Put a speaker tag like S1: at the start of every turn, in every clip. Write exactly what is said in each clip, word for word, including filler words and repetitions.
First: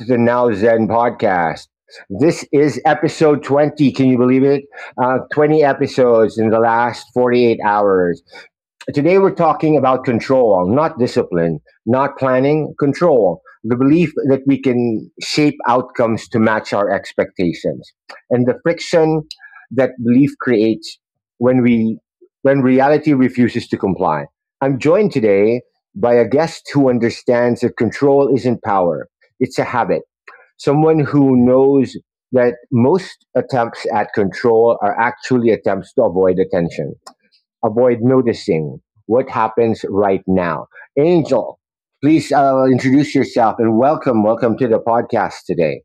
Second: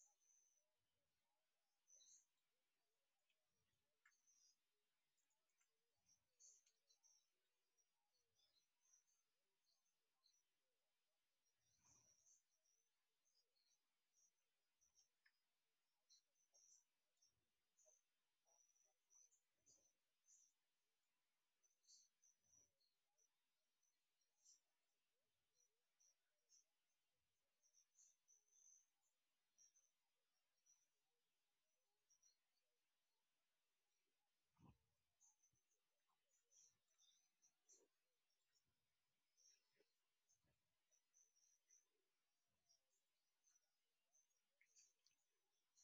S1: to the Now Zen podcast. This is episode twenty. Can you believe it? Uh, twenty episodes in the last forty-eight hours. Today we're talking about control, not discipline, not planning, control, the belief that we can shape outcomes to match our expectations, and the friction that belief creates when we when reality refuses to comply. I'm joined today by a guest who understands that control isn't power, it's a habit. Someone who knows that most attempts at control are actually attempts to avoid attention, avoid noticing what happens right now. Angel, please uh, introduce yourself and welcome, welcome to the podcast today.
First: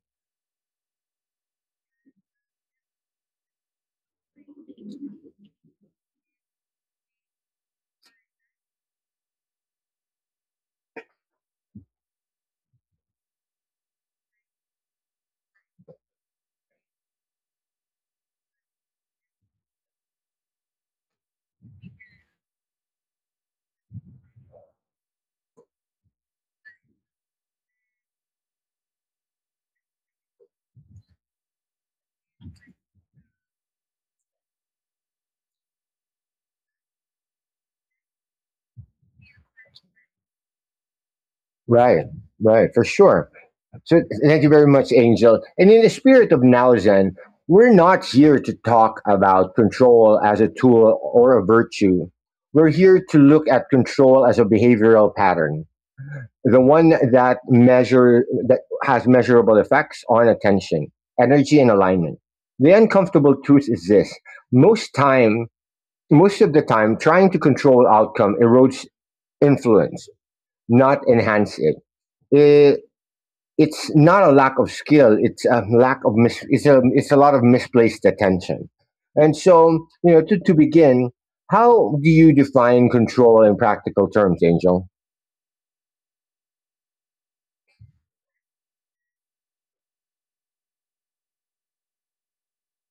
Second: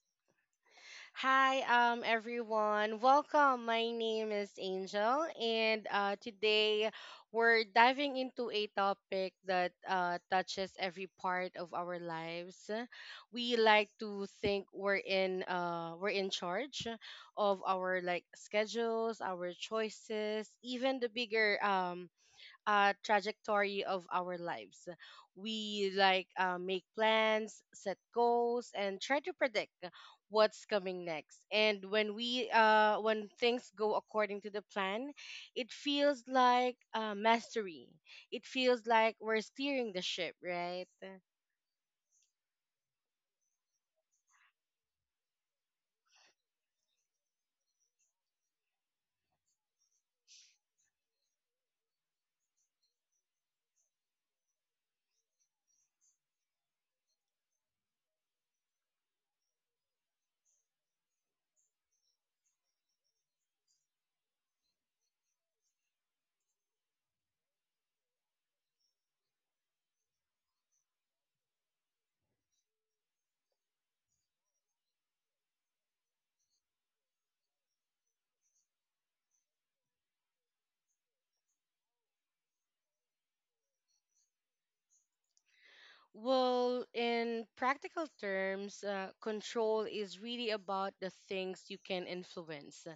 S2: Hi, um, everyone. Welcome. My name is Angel, and uh, today we're diving into a topic that uh, touches every part of our lives. We like to think we're in uh, We're in charge of our like schedules, our choices, even the bigger um, uh, trajectory of our lives. We like uh, make plans, set goals, and try to predict what's coming next. And when we uh, when things go according to the plan, it feels like uh, mastery. It feels like we're steering the ship, right?
S1: Right, right, for sure. So thank you very much, Angel. And in the spirit of Now Zen, we're not here to talk about control as a tool or a virtue. We're here to look at control as a behavioral pattern, the one that measure that has measurable effects on attention, energy, and alignment. The uncomfortable truth is this: most time most of the time, trying to control outcome erodes influence, not enhance it. It it's not a lack of skill, it's a lack of mis- it's a it's a lot of misplaced attention. And so, you know, to, to begin, how do you define control in practical terms, Angel?
S2: Well, in practical terms, uh, control is really about the things you can influence, uh,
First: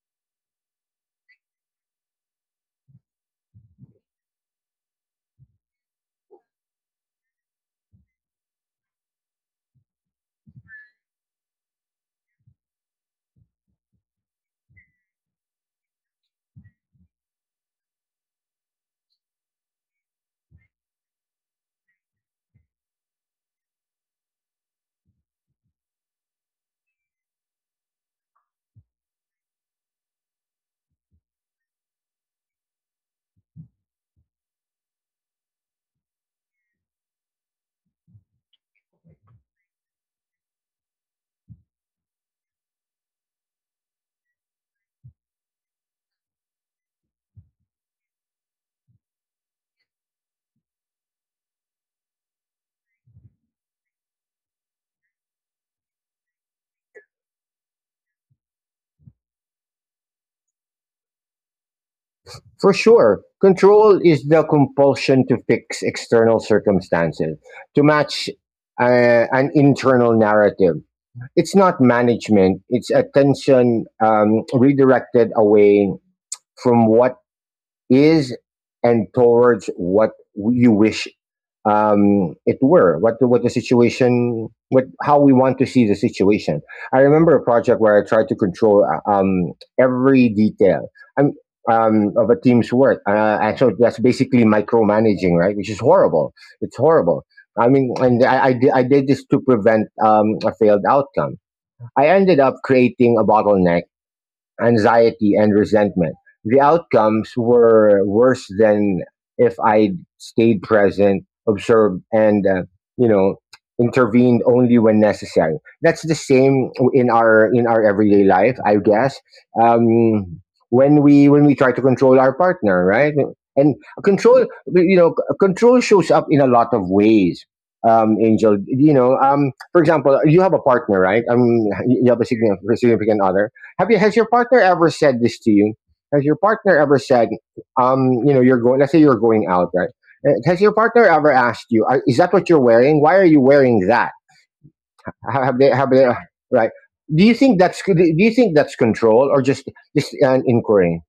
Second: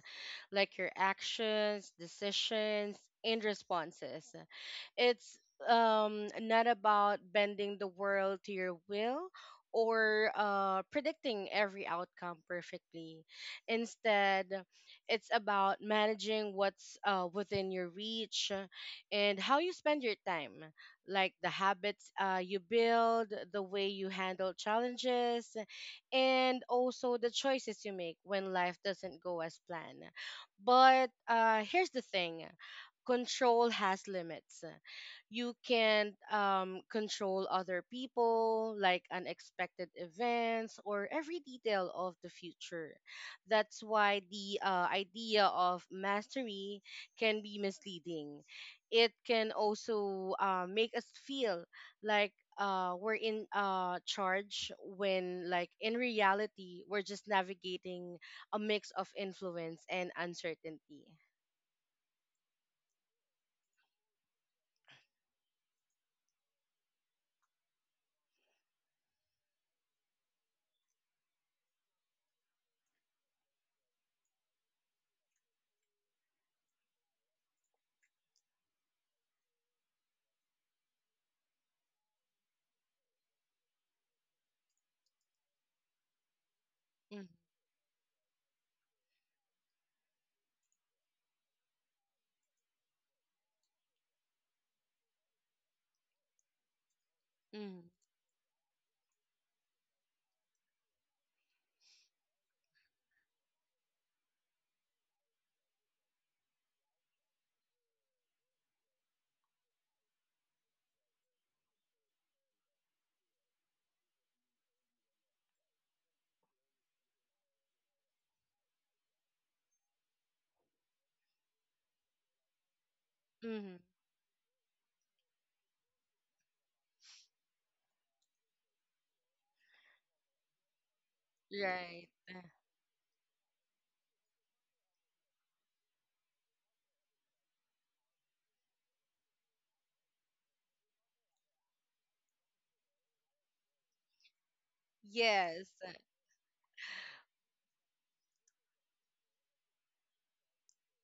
S2: like your actions, decisions, and responses. It's um, not about bending the world to your will or uh, predicting every outcome perfectly. Instead, it's about managing what's uh, within your reach uh, and how you spend your time, like the habits uh, you build, the way you handle challenges, and also the choices you make when life doesn't go as planned. But uh, here's the thing: control has limits. You can um, control other people, like unexpected events, or every detail of the future. That's why the uh, idea of mastery can be misleading. It can also uh, make us feel like uh, we're in uh, charge when like in reality we're just navigating a mix of influence and uncertainty.
S1: For sure, control is the compulsion to fix external circumstances, to match uh, an internal narrative. It's not management, it's attention um, redirected away from what is and towards what you wish um, it were, what the, what the situation, what how we want to see the situation. I remember a project where I tried to control uh, um, every detail um, um, of a team's work, uh, and so that's basically micromanaging, right? Which is horrible. It's horrible. I
S2: Mm-hmm.
S1: mean, and I, I, I did this to prevent um, a failed outcome. I ended up creating a bottleneck, anxiety, and resentment. The outcomes were worse than if I'd stayed present, observed, and, uh, you know, intervened only when necessary. That's the same in our in our everyday life, I guess. Um, when we when we try to control our partner, right? And
S2: Hmm.
S1: control, you know, control shows up in a lot of ways. Um, Angel, you know, um, for example, you have a partner, right? Um, you
S2: Right.
S1: have a significant, significant other. Have you Has your partner ever said this to you? Has your partner ever said, um, you know, you're going? Let's say you're going out, right? Uh, has your partner ever asked you, "Are- is that what you're wearing? Why are you wearing that?" Ha- Have they?
S2: Yes.
S1: Have they? Right? Do you think that's, do you think that's control or just just an inquiry?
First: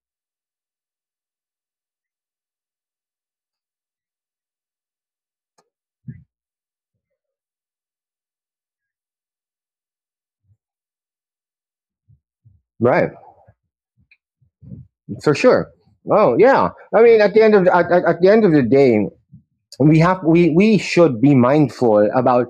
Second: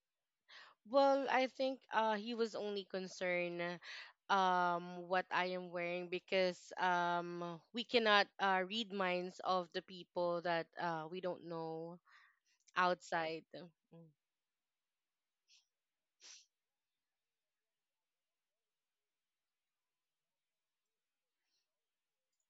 S2: Well, I think uh, he was only concerned um what I am wearing, because um we cannot uh, read minds of the people that uh, we don't know
S1: Right?
S2: outside.
S1: For sure. Oh yeah. I mean, at the end of the, at, at, at the end of the day, we have we we should be mindful about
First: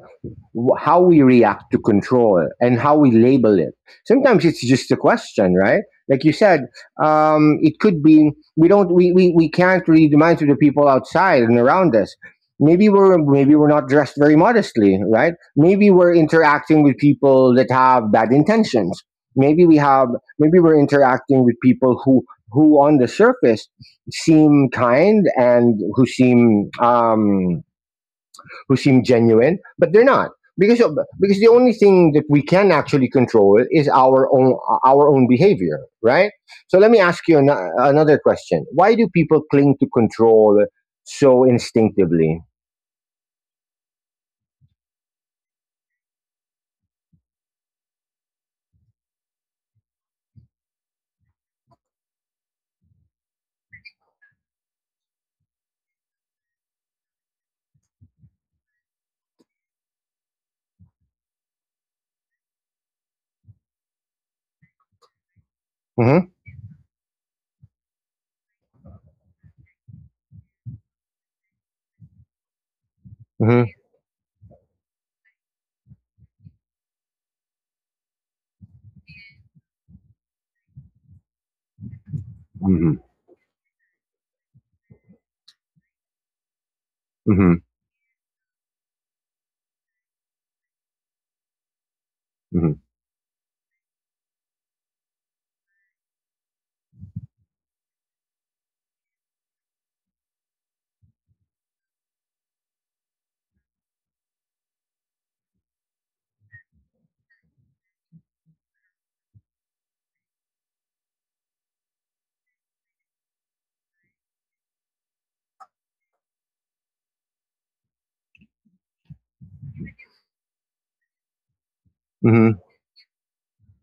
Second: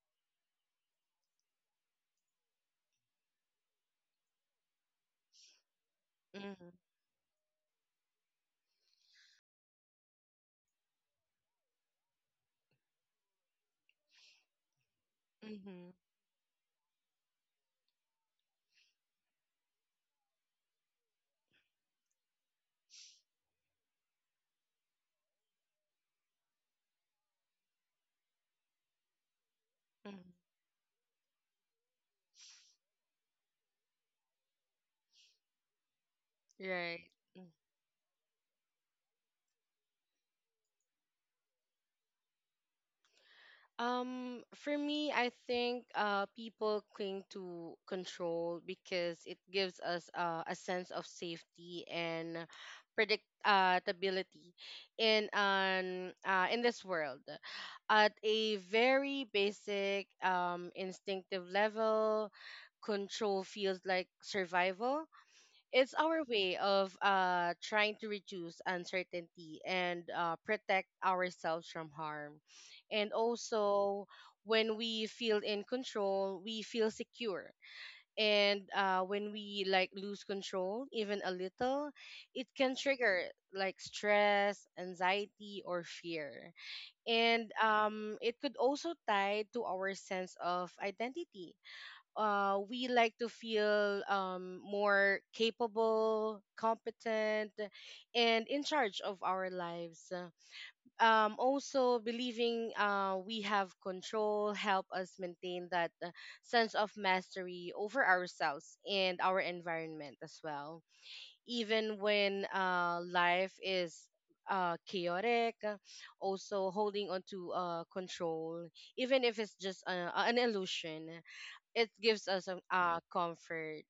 S1: how we react to control and how we label it. Sometimes it's just a question, right? Like you
S2: Mm-hmm.
S1: said, um, it could be, we don't we, we we can't read the minds of the people outside and around us. Maybe we're maybe we're not dressed very modestly, right?
S2: Mm-hmm.
S1: Maybe we're interacting with people that have bad intentions. Maybe we have Maybe we're interacting with people who, who on the surface, seem kind and who seem um, who seem genuine, but they're
S2: Mm-hmm.
S1: not, because of, because the only thing that we can actually control is our own uh, our own behavior, right? So let me
S2: Right.
S1: ask you
S2: Mm.
S1: an, uh, another question: why do people cling to control so instinctively?
S2: Um, for me, I think uh, people cling to control because it gives us uh, a sense of safety and predictability in an uh, in this world. At a very basic, um, instinctive level, control feels like survival. It's our
S1: Mm-hmm.
S2: way of uh, trying to reduce uncertainty and uh, protect ourselves from harm. And
S1: Mm-hmm.
S2: also, when we feel in control, we feel secure. And uh, when we like lose control, even a little, it can
S1: Mm-hmm.
S2: trigger like stress, anxiety, or fear. And
S1: Mm-hmm.
S2: um, it could also tie to our sense of identity. Uh,
S1: Mm-hmm.
S2: we like to feel um, more capable, competent, and in charge of our lives. Um, also, believing uh, we have control help us maintain that uh, sense of mastery over ourselves and our environment as well. Even when uh, life is uh, chaotic, uh, also holding on to uh, control, even if it's just uh an illusion, it gives us a
S1: Mm-hmm.
S2: uh, comfort.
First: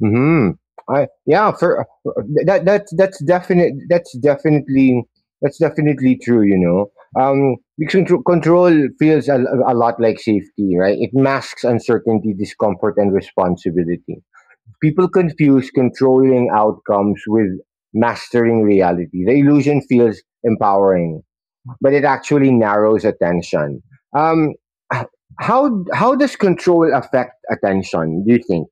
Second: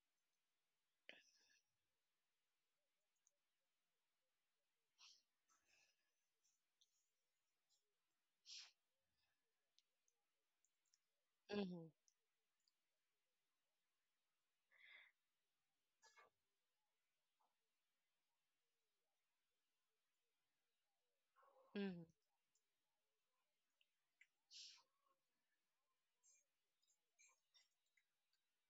S1: Hmm. I yeah. For that that's that's definite. That's definitely, that's definitely true, you know. Um, because contro- control feels a, a lot like safety, right? It masks
S2: Hmm.
S1: uncertainty, discomfort, and responsibility. People confuse controlling outcomes with mastering reality. The illusion feels empowering, but it
S2: Hmm.
S1: actually narrows attention. Um. h- How how does control affect attention, do you think?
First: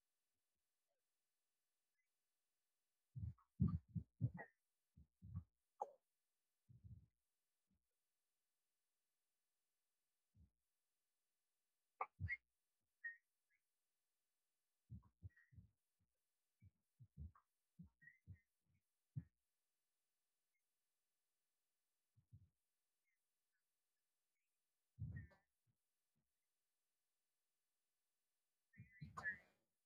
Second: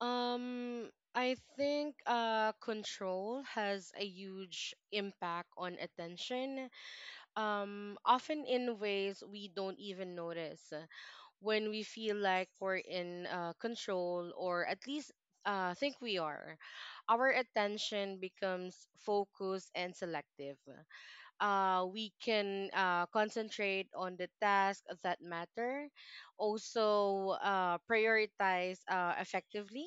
S2: Um, I think uh, control has a huge impact on attention, um, often in ways we don't even notice. When we feel like we're in uh, control, or at least uh, think we are, our attention becomes focused and selective. Uh, we can uh, concentrate on the tasks that matter, also uh, prioritize uh, effectively,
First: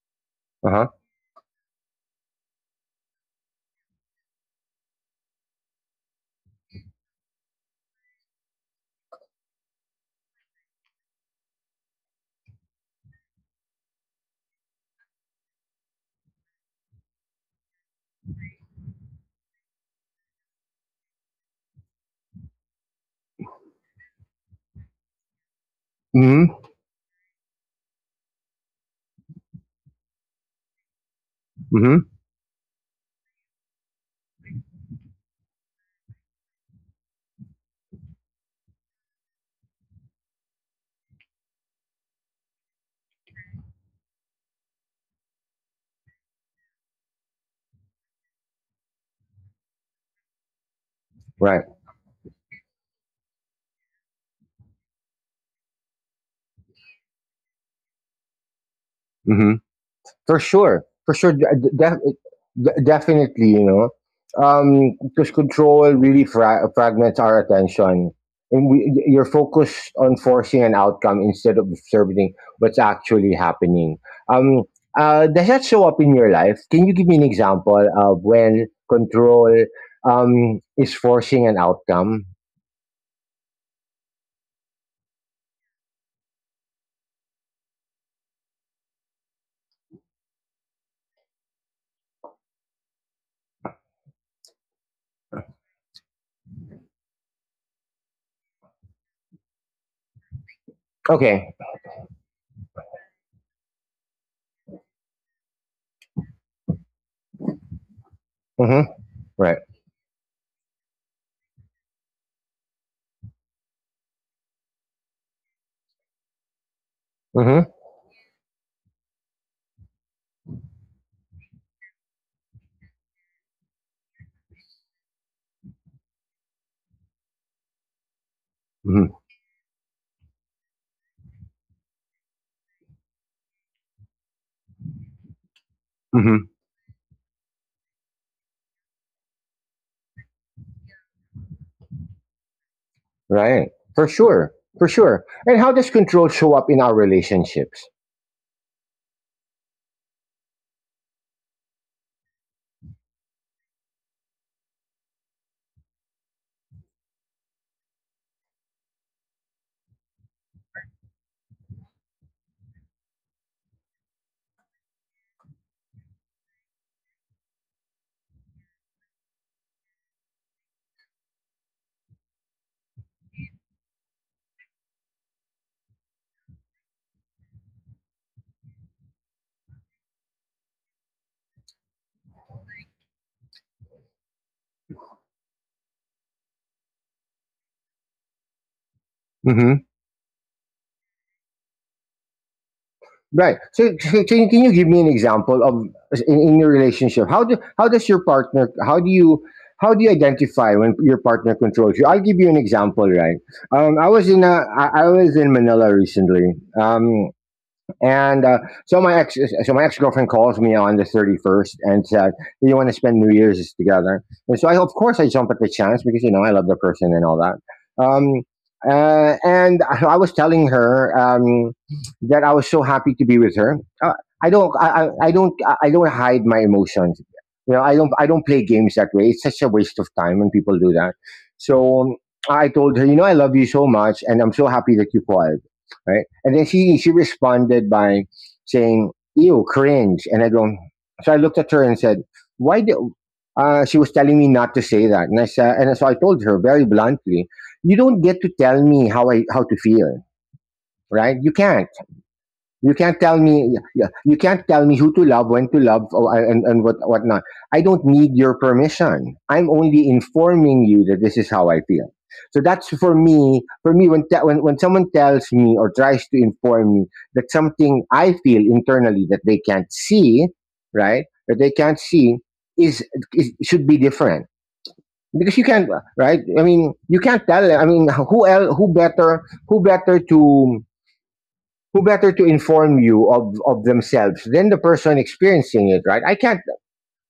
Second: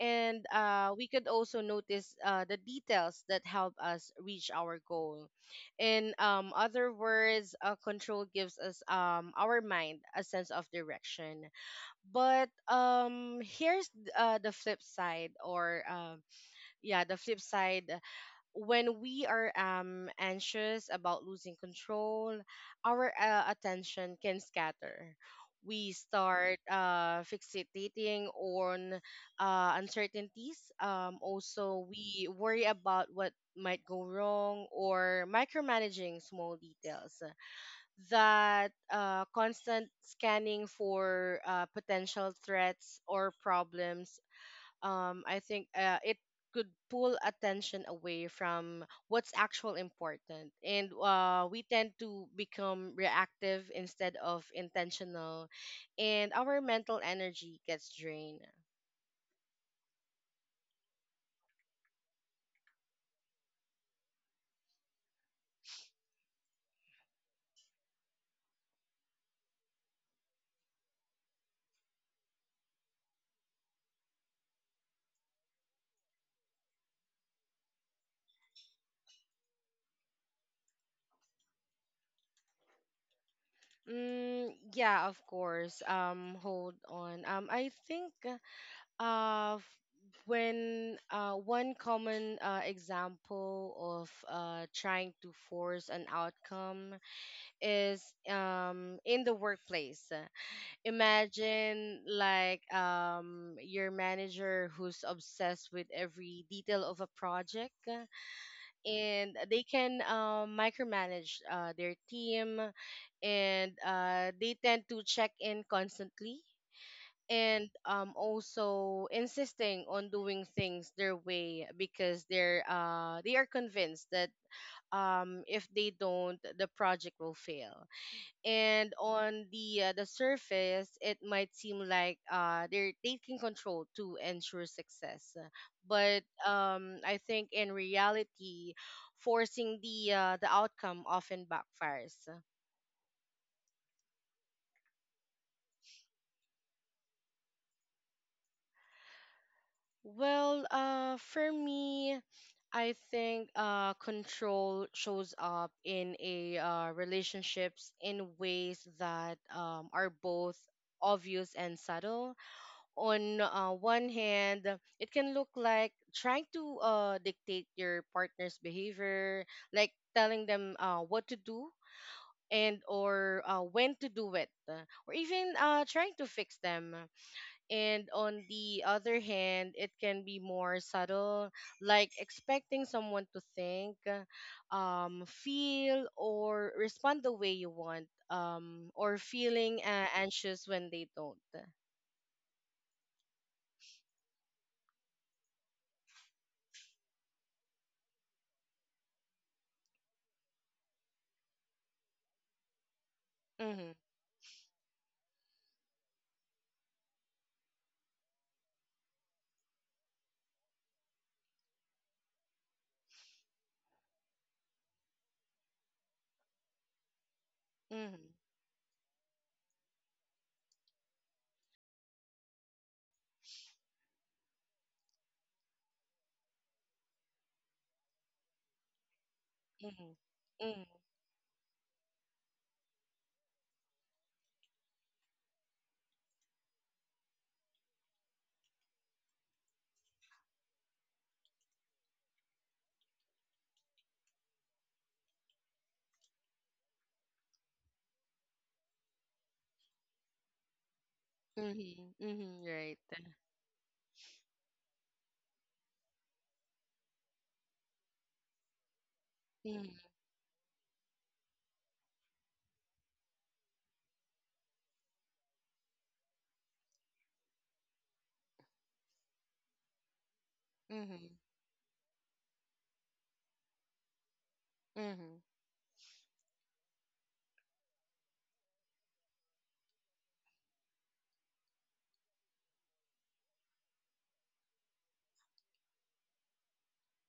S2: and
S1: Uh
S2: uh,
S1: huh.
S2: we could also notice uh, the details that help us reach our goal. In um, other words, uh, control gives us um, our mind a sense of direction. But um, here's uh, the flip side, or um yeah, the flip side: when we are um, anxious about losing control, our uh, attention can scatter. We
S1: Hmm.
S2: start uh, fixating on uh, uncertainties. Um, also, we worry about what might go wrong or micromanaging small details. That uh, constant scanning for uh, potential threats or problems, um, I think uh, it could pull attention away from what's actual important, and uh, we
S1: Right.
S2: tend to become reactive instead of intentional, and our mental energy gets drained.
S1: Hmm. For sure, for sure, de- de- de- definitely, you know, um, because control really fra- fragments our attention, and we, y- you're focused on forcing an outcome instead of observing what's actually happening. Um, uh, does that show up in your life? Can you give me an example of when control um, is forcing an outcome?
S2: Mm, yeah, of course. Um, hold on. Um, I think uh, f- when uh, one common uh, example of uh, trying to force an outcome is um, in the workplace.
S1: Okay.
S2: Imagine like um your manager who's obsessed with every detail of a project, uh,
S1: Hmm.
S2: and
S1: Right.
S2: they can um, micromanage uh, their team, and uh, they tend to check in constantly,
S1: Hmm.
S2: and um, also insisting on doing things their way, because they're uh, they are convinced that um, if they don't the project will fail. And
S1: Hmm.
S2: on the uh, the surface it might seem like uh, they're taking control to ensure success, but
S1: Hmm.
S2: um, I think in reality forcing the uh, the outcome often backfires.
S1: Right. For sure. For sure. And how does control show up in our relationships?
S2: Well, uh, for me, I think uh, control shows up in a uh, relationships in ways that um, are both obvious and subtle. On uh, one hand, it can look like trying to uh, dictate your partner's behavior, like telling them uh, what to do and or uh, when to do it, uh, or even uh, trying to fix them. And on the other hand, it can be more subtle, like expecting someone to think, uh, um, feel, or respond the way you want, um, or
S1: Hmm.
S2: feeling uh, anxious when they don't.
S1: Right. So, so can, can you give me an example of, in, in your relationship? How do how does your partner? How do you how do you identify when your partner controls you? I'll give you an example. Right.
S2: Mm-hmm.
S1: Um, I was in a I, I was in Manila recently. Um, And uh, so my ex, so my ex girlfriend calls me on the thirty first and said, "Do you want to spend New Year's together?" And so I, of course, I jump at the chance, because you know, I love the person and all that.
S2: Mm-hmm.
S1: Um, uh, and I, I was telling her, um, that I was so happy to be with her. Uh, I don't, I, I I don't, I I don't hide my emotions. You know, I don't, I don't play games that way. It's such a waste of
S2: Mhm.
S1: time when people do
S2: Mhm.
S1: that. So um, I told her, you know, I love you so much, and I'm so happy that you called, right? And then she she responded by saying, "Ew, cringe." And I go, so I looked at her and said, "Why do?" Uh, she was telling me not to say that, and I said, and so I told her very bluntly, "You don't get to tell me how I how to feel, right? You can't.
S2: Mhm. Mhm.
S1: You
S2: Right.
S1: can't tell me, yeah, yeah, you can't tell me who to love, when to love, or, and and what what not. I don't need your permission. I'm
S2: Mhm.
S1: only informing you that this is how I feel." So that's for me. For me, when te- when when someone tells me or tries to inform me that something I feel internally that they can't see, right,
S2: Mhm.
S1: that they can't see, is, is should be different,
S2: Mhm.
S1: because you can't, right? I mean, you can't tell. I mean, who else? Who better? Who better to? Who better to inform you of of themselves than the person experiencing it, right? i can't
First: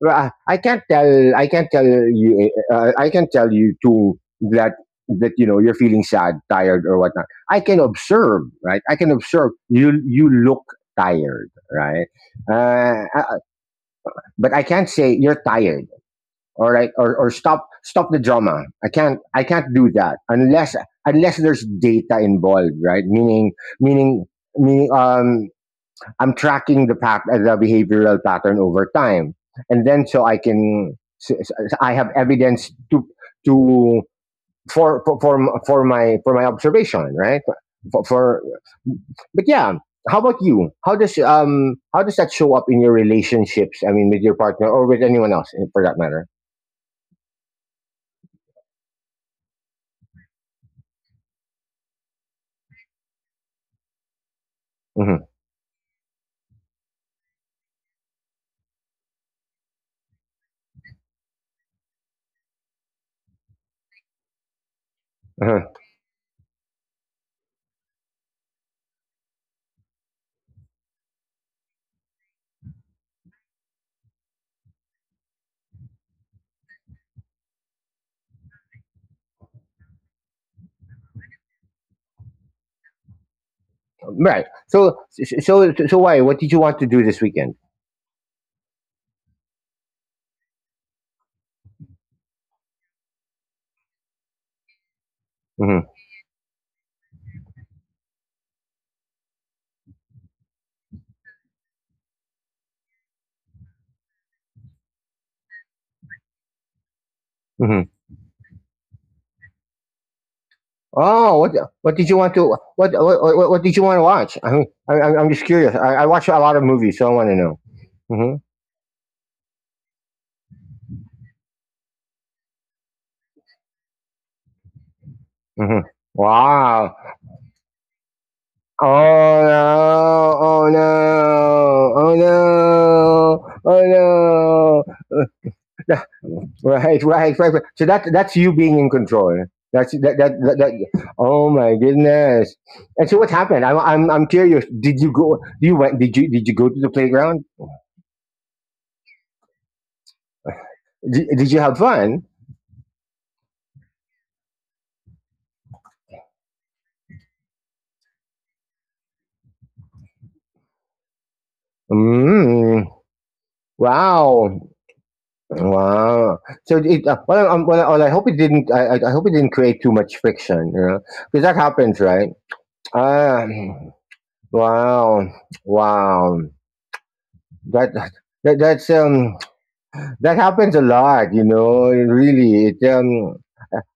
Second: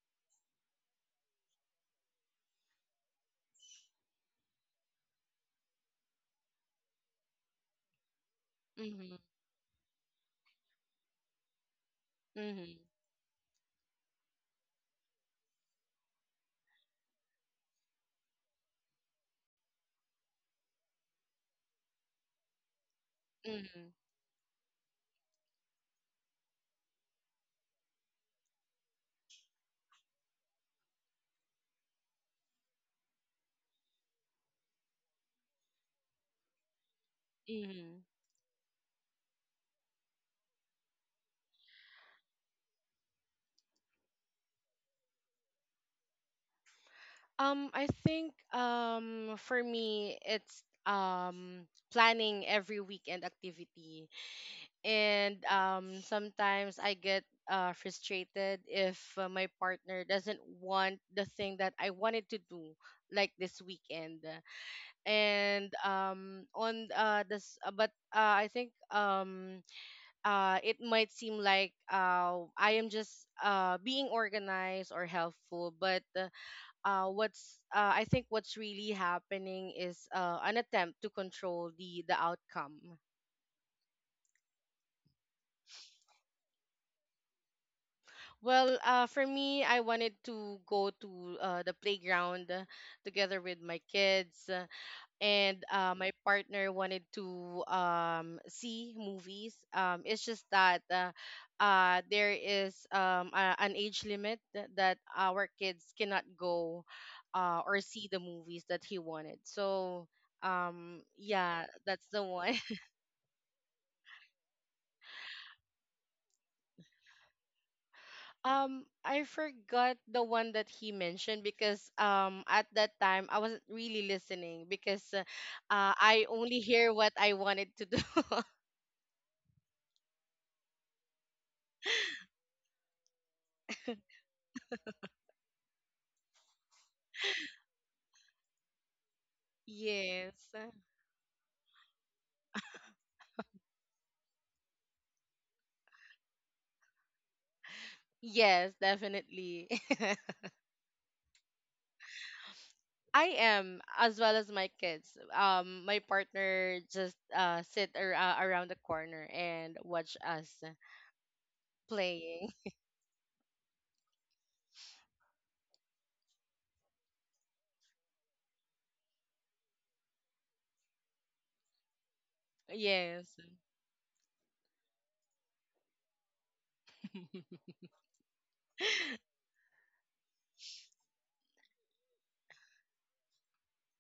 S1: uh, I can't tell, I can't tell you uh, I can tell you too that, that, you know, you're feeling sad, tired, or whatnot. I can observe, right? I can
S2: Mhm.
S1: observe you, you look tired, right?
S2: Mhm.
S1: uh, uh, but I can't say you're tired, all right? or, or stop, stop the drama. I can't, I can't do that unless, unless there's data involved, right? Meaning,
S2: Mhm.
S1: meaning, meaning, um, I'm tracking the pat- the behavioral pattern over time, and then so I can so- so I have evidence to to for for for, for my, for my observation, right?
S2: Mhm.
S1: For, for But yeah, how about you? How does um how does that show up in your relationships? I mean, with your partner or with anyone else, eh, for that matter.
S2: Um, I think um For me it's um planning every weekend activity,
S1: Hmm.
S2: and um sometimes I get uh frustrated if uh, my partner doesn't want the thing that I wanted to do, like this weekend. And um on uh this uh, but uh, I think um uh, It might seem like uh, I am just uh, being organized or helpful, but uh, uh, what's uh, I think what's really happening is uh, an attempt to control the the outcome.
S1: Right. So so so why? What did you want to do this weekend?
S2: Well, uh, for me, I wanted to go to uh, the playground uh, together with my kids. And
S1: Hmm.
S2: uh, my partner wanted to um, see movies. Um, it's just that uh, uh, there is um, a, an age limit that, that our kids cannot go uh, or see the movies that he wanted. So um
S1: Oh, what
S2: yeah,
S1: what
S2: that's
S1: did
S2: the
S1: you want
S2: one.
S1: to, what what what, what did you want to watch? I mean, I, I'm I'm just curious. I, I watch a lot of movies, so I want to know. Mm-hmm.
S2: um I forgot the one that he mentioned because um at that time I wasn't really listening because uh, uh,
S1: Mm-hmm.
S2: I only hear
S1: Wow.
S2: what I wanted to do.
S1: Oh no! Oh no! Oh no! Oh no! Yeah, right, right, right, right. So that that's you being in control. That's, that
S2: Yes.
S1: that that. that, oh my goodness! And so what happened? I'm I'm I'm curious. Did you go? You went? Did you did you go to the playground?
S2: Yes, definitely.
S1: Did, did you have fun?
S2: I am, as well as my kids. Um, my partner just uh sit ar- uh, around the corner and watch us playing.
S1: Mm. Wow, wow. So it, uh, well, um, well, well, I hope it didn't. I, I I hope it didn't create too much friction, you know, because that happens, right?
S2: Yes.
S1: Um, wow, wow. That, that that's um. That happens a lot, you know. Really, it um,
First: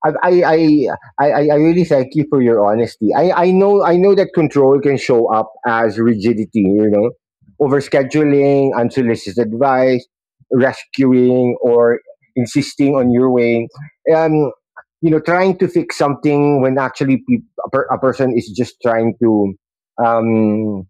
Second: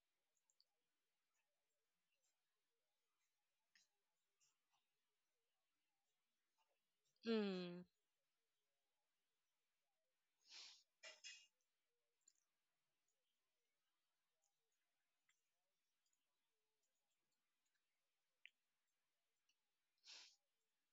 S1: I I I I I I really thank you for your honesty. I I know I know that control can show up as rigidity, you know,
S2: Mm,
S1: overscheduling, unsolicited advice, rescuing, or insisting on your way. Um, you know, trying to fix something when actually peop a, per- a person is just trying to um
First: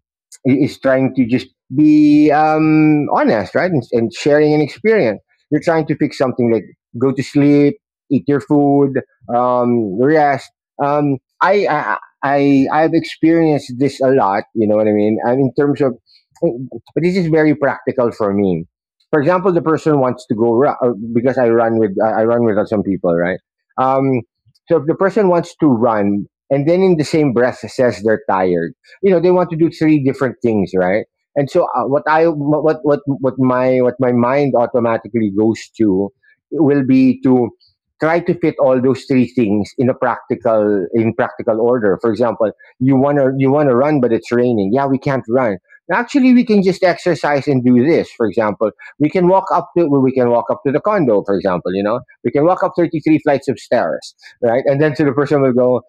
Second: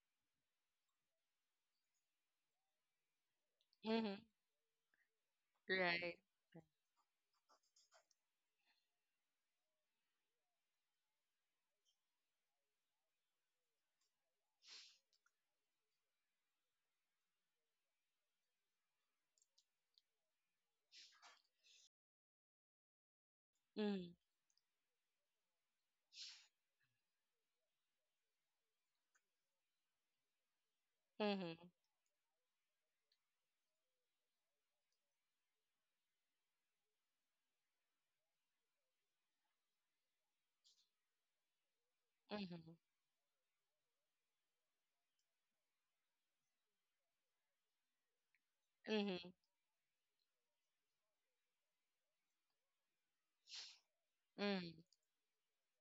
S1: I- is trying to just be, um, honest, right, and, and
S2: mm-hmm,
S1: sharing an experience, you're trying to
S2: right.
S1: fix something like go to sleep, eat your food, um, rest. Um, I, I I I've experienced this a lot. You know what I mean? And in terms of, but this is very practical for me. For example, the person wants to go ru- uh, because I run with, I I run with some people, right?
S2: Mm,
S1: Um, so if the person wants to run and then in the same breath says they're tired, you know, they want to do three different things, right? and so
S2: mm-hmm,
S1: uh, what I what what what my what my mind automatically goes to will be to try to fit all those three things in a practical in practical order. For example,
S2: mm-hmm,
S1: you want to you want to run but it's raining. Yeah, we can't run. Actually, we can just exercise and do this. For example, we can
S2: mm-hmm,
S1: walk up to well, we can walk up to the condo, for example. You know, we can walk up thirty-three flights of stairs, right? And
S2: mm-hmm,
S1: then so the person will go,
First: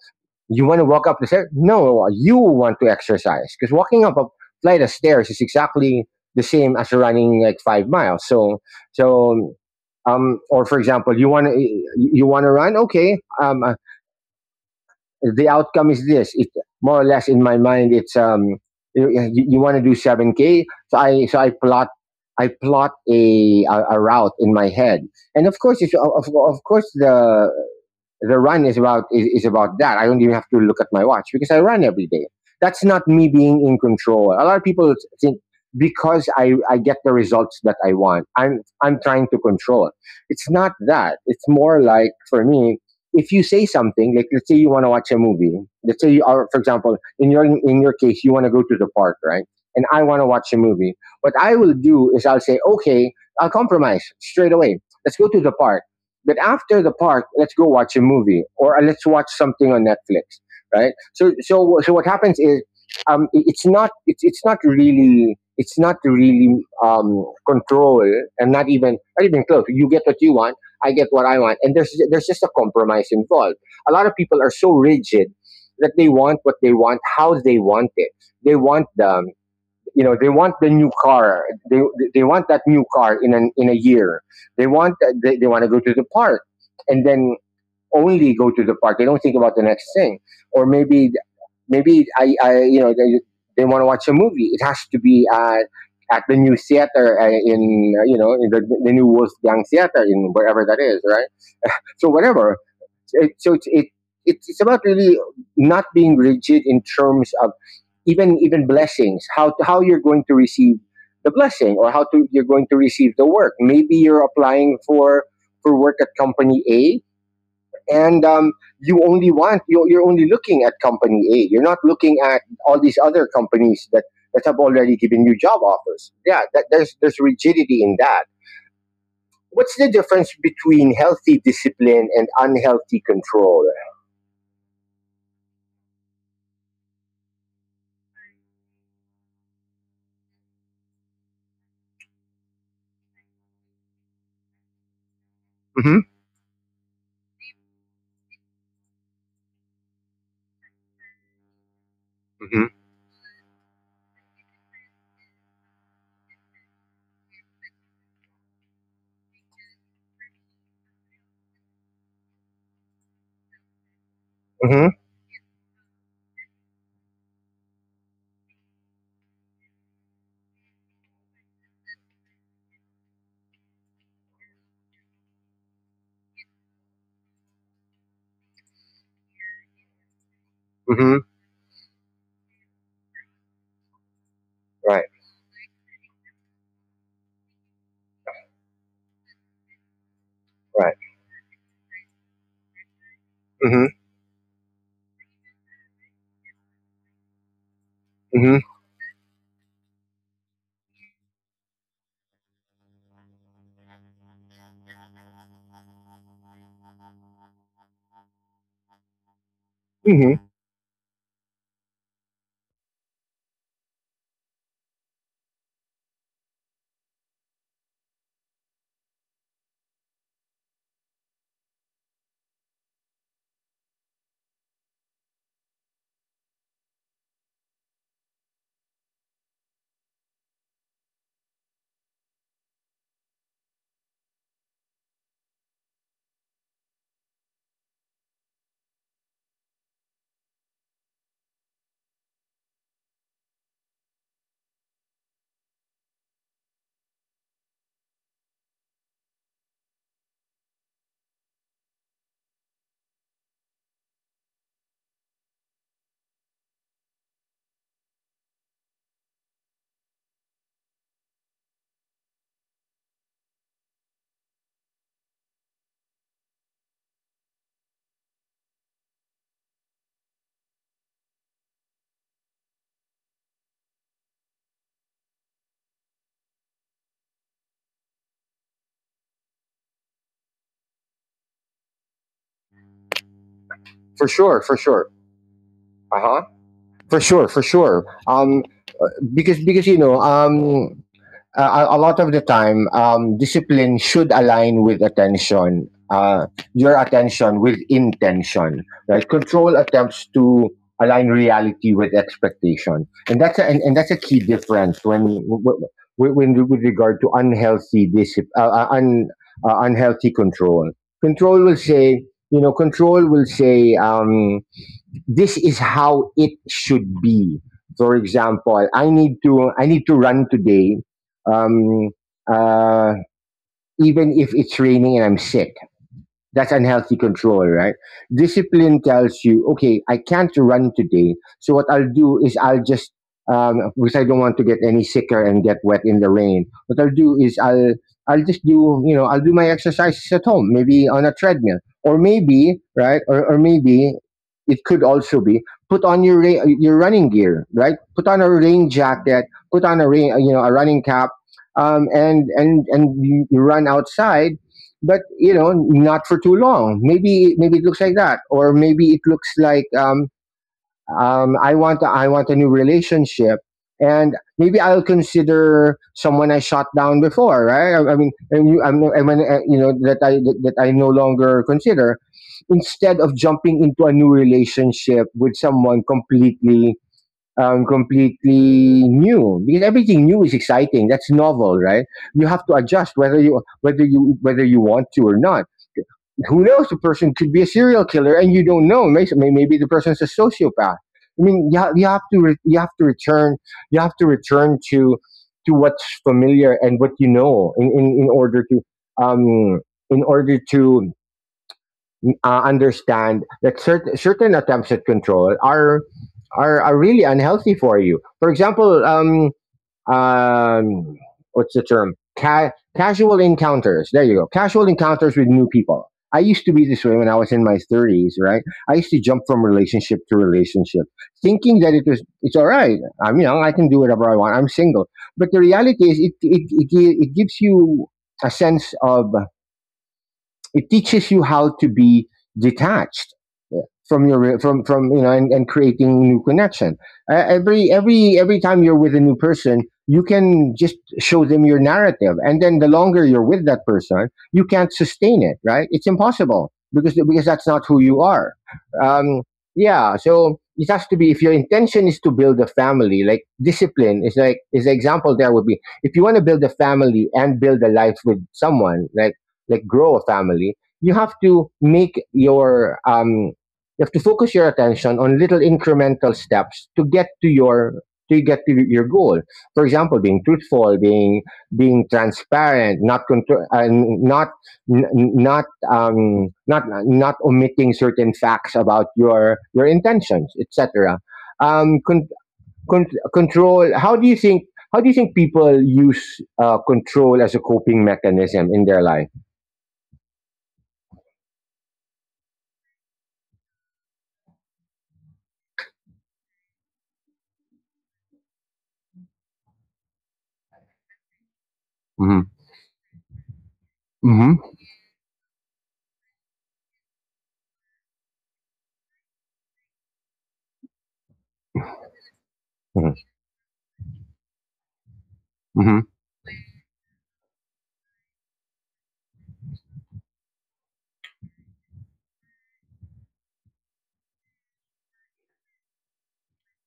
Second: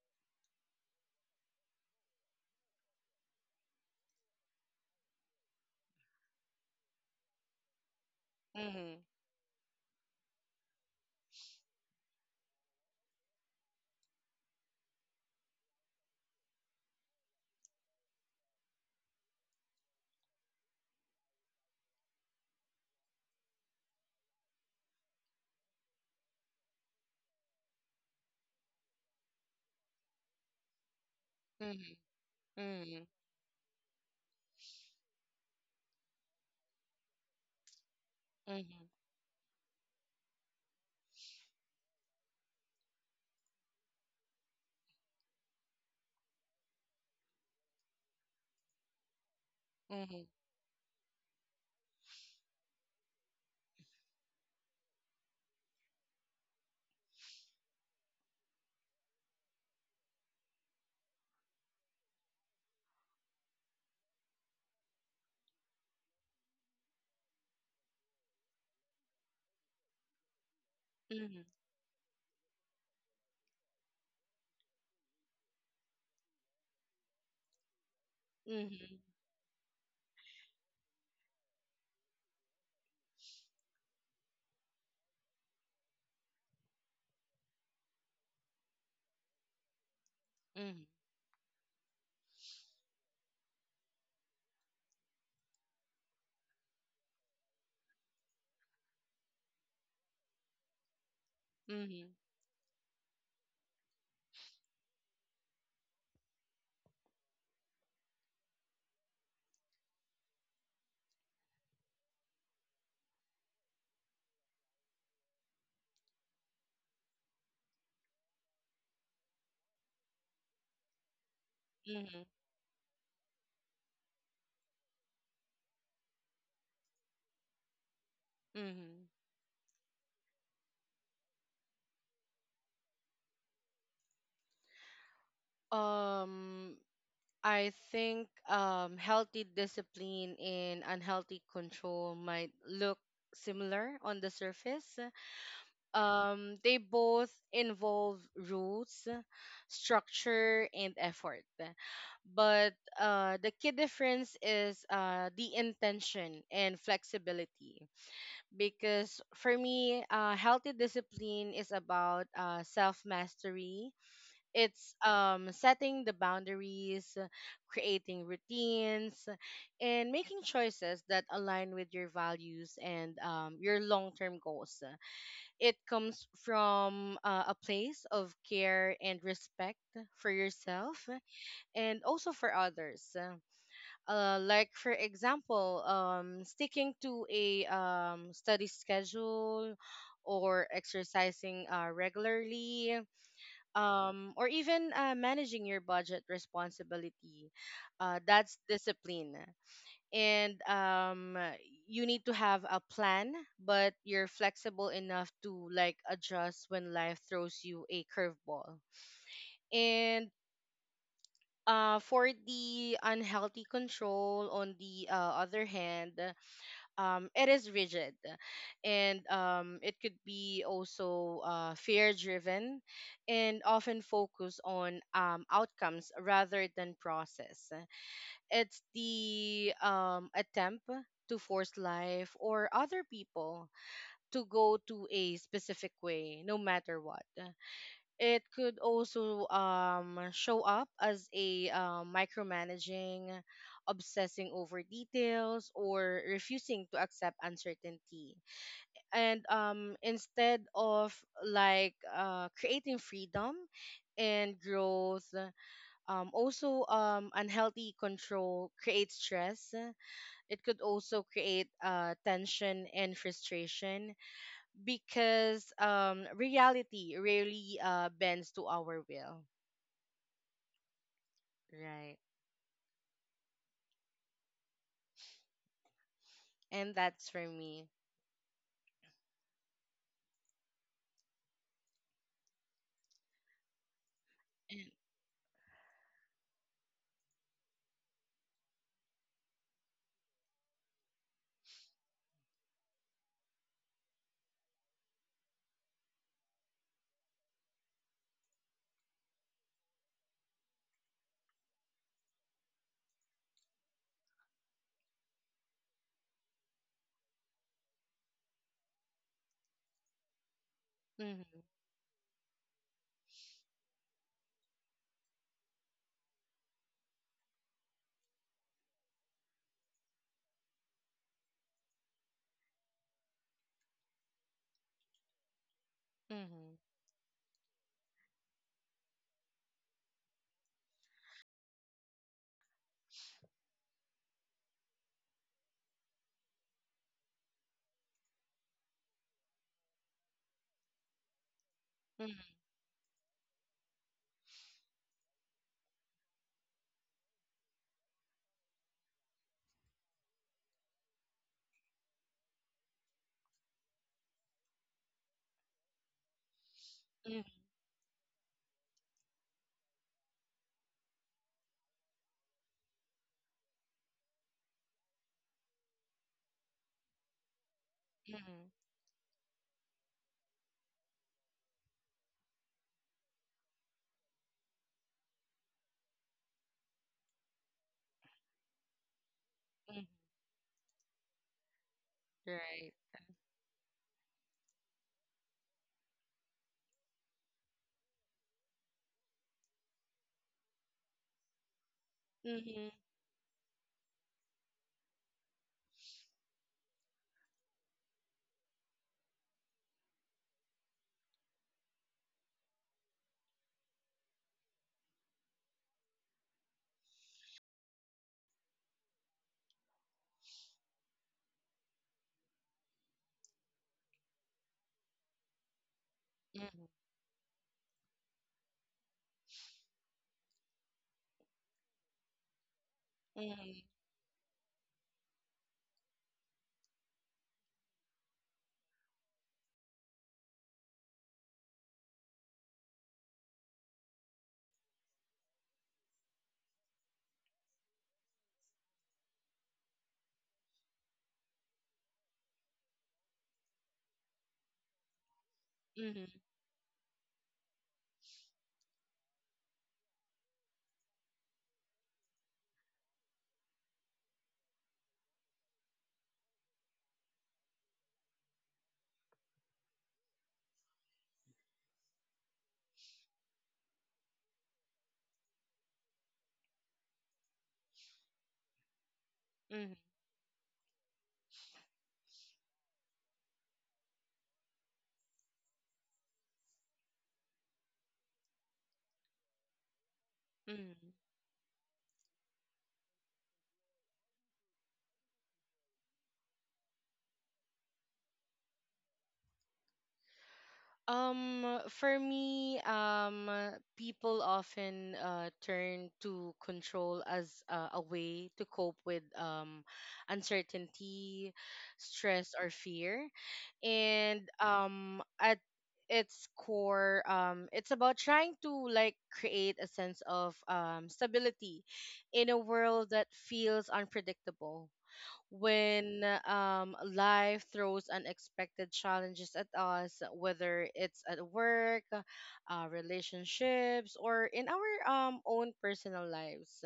S1: you want to walk up the stairs? No, you want to exercise because walking up a flight of stairs is exactly the same as running like five miles. So,
S2: mm-hmm,
S1: so, um, or for example, you want to you want to run? Okay, um, uh, the outcome is this. It More or less in my mind, it's, um, you, you want to do seven k. So I so I plot, I plot a, a a route in my head, and of course, if, of of course the the run is about, is, is about that. I don't even have to look at my watch because I run every day. That's
S2: mm-hmm,
S1: not me being in control. A lot of people think because I, I get the results that I want, I'm I'm
S2: mm-hmm,
S1: trying to control. It's not that. It's more like for me, if you say something, like let's say you want to watch a movie, let's say you are, for example, in your in your case, you want to go to the park, right? And I want
S2: mm-hmm,
S1: to watch a movie. What I will do is I'll say, okay, I'll compromise straight away. Let's go to the park, but after the park, let's go watch a movie or uh, let's watch something on Netflix, right? So so so what happens is, um, it's not it's it's not really, it's not really um, control, and not even, not even close. You get what you want, I get what
S2: mm-hmm,
S1: I want, and there's there's just a compromise involved. A lot of people are so rigid that they want what they want, how they want it. They want the, you know, they want the new car. they they want that new car in an in a year. they want they, they want to go to the park and then only go to the park. They don't think about the next thing. Or
S2: mm-hmm,
S1: maybe, maybe i, I, you know, they, they want to watch a movie. It has to be at at the new theater, uh, in uh, you know, in the, the new Wolfgang theater in wherever that is, right? So
S2: mm-hmm,
S1: whatever. So it's it, it's it's about really not being rigid in terms of, even even blessings. How how you're going to receive the blessing, or how to you're going to receive the work. Maybe you're applying for for work at company A, and um, you only want, you're, you're only looking at company A. You're not looking
S2: mm-hmm,
S1: at all these other companies that that have already given you job offers. Yeah, that, there's there's rigidity in that.
S2: mm-hmm.
S1: What's the difference between healthy discipline and unhealthy control?
S2: Um, I think um, healthy discipline and unhealthy control might look similar on the surface.
S1: Mm-hmm.
S2: Um, they both involve rules, structure, and effort.
S1: Mm-hmm.
S2: But uh, the key difference is uh, the intention and flexibility. Because for me, uh, healthy discipline is about uh, self mastery.
S1: Mm-hmm.
S2: It's um, setting the boundaries, creating routines, and making choices that align with your values and um, your long term goals. It comes from uh, a place of care and respect for yourself
S1: Mm-hmm.
S2: and also for others. Uh, like, for
S1: Right.
S2: example, um, sticking to a um, study schedule or
S1: Right.
S2: exercising uh, regularly,
S1: Mm-hmm.
S2: um, or even uh, managing your budget responsibility. Uh, that's
S1: Mm-hmm.
S2: discipline. And um, you need to have a plan, but you're flexible enough to like adjust when life throws you a curveball. And
S1: Mm-hmm.
S2: uh, for the unhealthy control, on the uh, other hand, um, it is rigid, and um, it could be also uh, fear driven, and often focus on um, outcomes rather than process. It's the um, attempt to force life or other people to go to a specific way no matter what. It could also um, show up as a uh, micromanaging, obsessing over details, or refusing to accept uncertainty. And um, instead of like uh, creating freedom and growth, um, also um, unhealthy control creates stress. It could also create uh, tension and frustration because um, reality rarely uh, bends to our will. Right. And that's for me.
S1: For sure. For
S2: And
S1: sure. Uh huh. For sure. For sure. Um, because, because you know, um, uh, a a lot of the time, um, discipline should align with attention, uh, your attention with intention, right? Control attempts to align reality with expectation, and that's a, and, and that's a key difference when, when, when with regard to unhealthy discipline, uh, uh, un, uh, unhealthy control. Control
S2: mhm.
S1: will say, you know, control will say. Um, this is how it should be. For example, I need to I need to run today, um, uh, even if it's raining and I'm sick. That's
S2: Mhm.
S1: unhealthy control, right? Discipline tells you, okay, I can't run today. So what I'll do is I'll just, um, because I don't want to get any sicker and get wet in the rain. What I'll do is I'll, I'll just do, you know, I'll do my exercises at home, maybe on a treadmill, or
S2: Mhm.
S1: maybe, right, or, or maybe it could also be, put on your ra- your running gear, right? Put on a rain jacket, put on a rain, you know, a running cap, um, and and and you, you run outside, but you know, not for too long.
S2: Mhm.
S1: Maybe, maybe it looks like that. Or maybe it looks like, um, um, i want a, I want a new relationship, and maybe I'll consider someone I shot down before, right? i, I mean, and
S2: Mhm.
S1: you, I'm, I mean, uh, you know, that I, that i no longer consider, instead of jumping into a new relationship with someone completely, um, completely new, because
S2: Mhm.
S1: everything new is exciting. That's novel, right? You have to
S2: Right.
S1: adjust, whether you, whether you whether you want to or not. Who knows, the person could be a serial killer and you don't know. Maybe, maybe the person's a sociopath. I mean you, you have to, you
S2: Mhm.
S1: have to return you have to, return to to what's familiar and what you know, in in, in order to, um in order to uh, understand that certain, certain attempts at control are, are are really unhealthy for you. For example, um um, what's the term? Ca- casual encounters. There you go. Casual encounters with new people. I used to
S2: Mhm.
S1: be this way when I was in my thirties, right? I used to jump from relationship to relationship, thinking that it was it's all right. I'm young, I
S2: Mhm.
S1: can do whatever I want. I'm single, but the reality is, it it it, it gives you a sense of, it teaches you how to be detached, yeah, from your, from from, you know, and, and creating new connection uh, every, every every time you're with a new person. You can just show them your narrative, and then the longer you're with that person, you can't sustain it, right? It's
S2: Mhm.
S1: impossible, because because that's not who you are. Um yeah, so it has to be, if your intention is to build a family, like discipline is like, is the example there would be, if you want to build a family and build a life with someone, like like grow a family, you have to make your, um you have to focus your attention on little incremental steps to get to your, to get to your goal. For
S2: Mhm.
S1: example, being truthful, being, being transparent, not contro- uh, not, n- n- not um, not not omitting certain facts about your your intentions,
S2: Mhm.
S1: et cetera. Um, con- con- Control. How do you think? How do you think people use uh, control as a coping mechanism in their life?
S2: Um, for me, um, people often uh, turn to control as uh, a way to cope with um, uncertainty, stress, or fear. and
S1: Mhm.
S2: um at its core um it's about trying to like create a sense of um stability in a world
S1: Mhm.
S2: that feels unpredictable
S1: Mhm.
S2: when um life throws unexpected challenges at us, whether it's at work, uh, relationships, or in our um own personal lives.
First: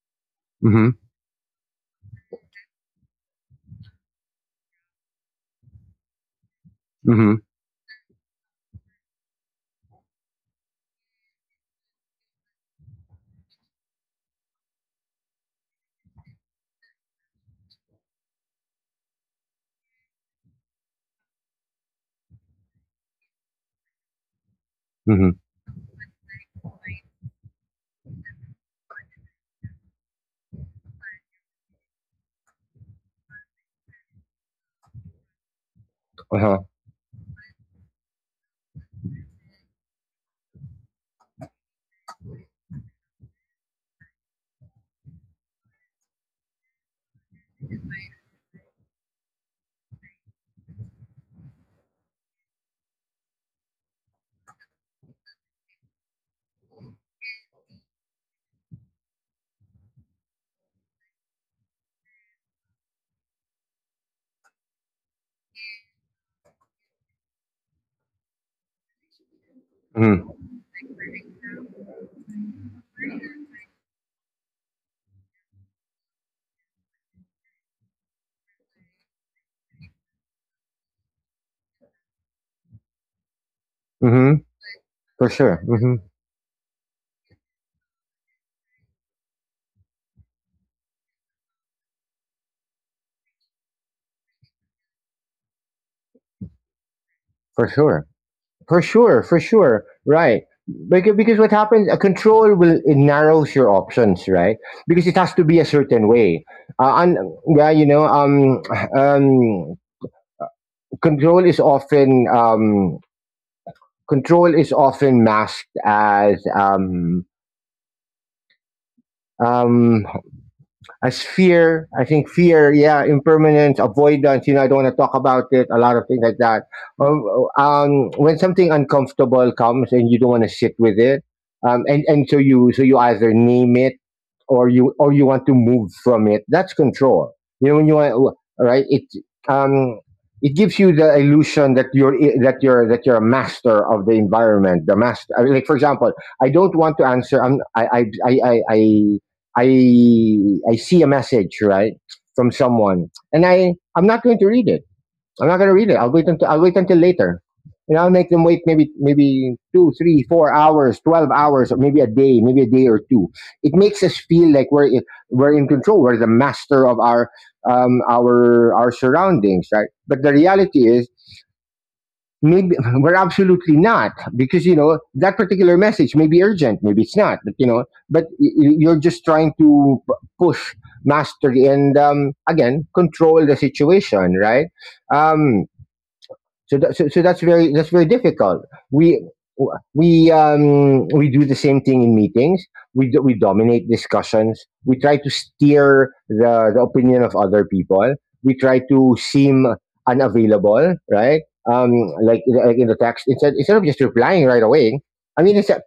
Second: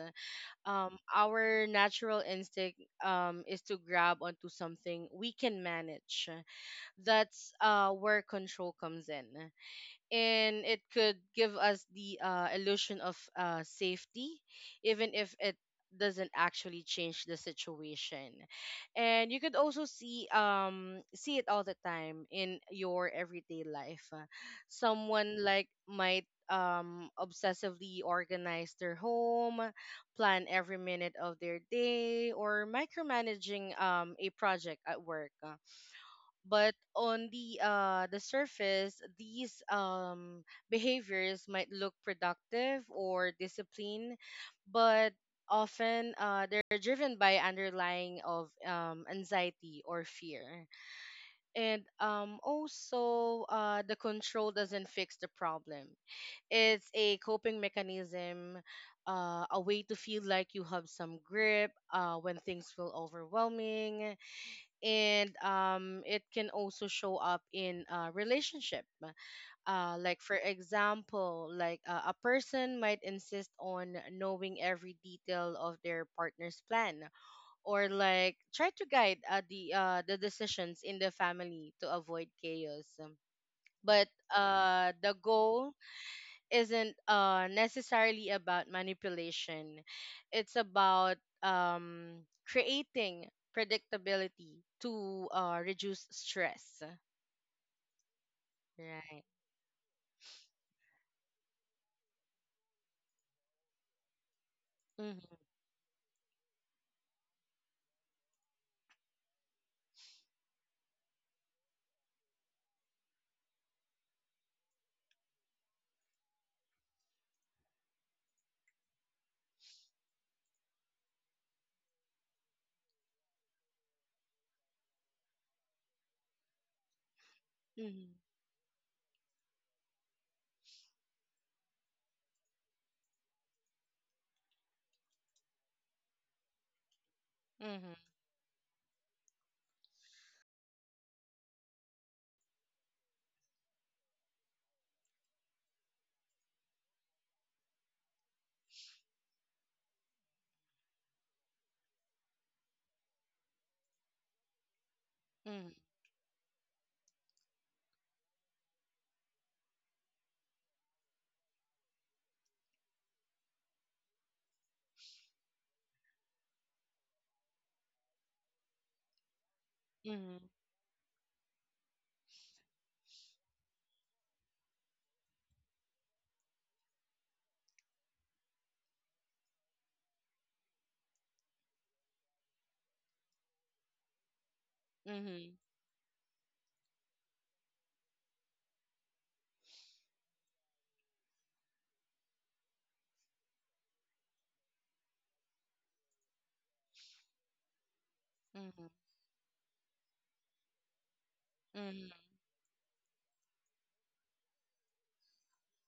S1: Mhm.
S2: um Our natural instinct um is to grab onto something we can manage.
S1: Mhm.
S2: That's uh, where control comes in, and it could give us the uh, illusion of uh, safety, even if it doesn't actually change the situation. And you could also see um see it all the time in your everyday life. Uh,
S1: Mhm.
S2: someone like might um obsessively organize their home, plan every minute of their day, or micromanaging um a project at work.
S1: Uh-huh.
S2: But on the uh the surface, these um behaviors might look productive or disciplined, but often uh, they're driven by underlying of um, anxiety or fear. And um, also, uh, the control doesn't fix the problem. It's a coping mechanism, uh, a way to feel like you have some grip uh, when things feel overwhelming. And um, it can also show up in a relationship, uh, like for
S1: Mhm.
S2: example like uh, a person might insist on knowing every detail of their partner's plan, or like try to guide uh, the uh, the decisions in the family to avoid chaos. But
S1: Mhm.
S2: uh, the
S1: For sure.
S2: goal
S1: Mhm.
S2: isn't uh, necessarily about manipulation. It's about um, creating predictability to uh, reduce stress.
S1: For sure. For
S2: Right.
S1: sure. For sure. Right. Because, because what happens, a control will, it narrows your options, right? Because it
S2: Mm-hmm.
S1: has to be a certain way. Uh, and yeah, you know, um, um, control is often, um, control is often masked as, um, um, as fear. I think fear, yeah, impermanence, avoidance. You know, I don't want to talk about it. A lot of things like that. Um,
S2: Mm-hmm.
S1: um, when something uncomfortable comes and you don't want to sit with it, um, and and so you so you either name it, or you or you want to move from it. That's control. You know,
S2: Mm-hmm.
S1: when you want, right, it um, it gives you the illusion that you're i- that you're, that you're a master of the environment. The master, I mean, like for example, I don't want to answer. I'm, I, I I I I I I see a message, right, from someone, and I I'm not going to read it. I'm not going to read it. I'll wait until I'll wait until later, and I'll make them wait, maybe, maybe two, three, four hours, twelve hours, or maybe a day, maybe a day or two. It makes us feel like we're in- we're in control. We're the master of our, um, our our surroundings, right? But the
S2: Mm-hmm.
S1: reality is, maybe we're absolutely not, because you know that particular message may be urgent, maybe it's not. But you know, but y- y- you're just trying to p- push mastery and, um, again, control the situation, right?
S2: Mm-hmm.
S1: um, so, that, so, so that's very, that's very difficult. We we um, we do the same thing in meetings. We do, we dominate discussions. We try to steer the, the opinion of other people. We try
S2: Mm-hmm.
S1: to seem unavailable, right? Um,
S2: Mm-hmm.
S1: like, like in the text, instead, instead of just replying right away. I mean, it's a,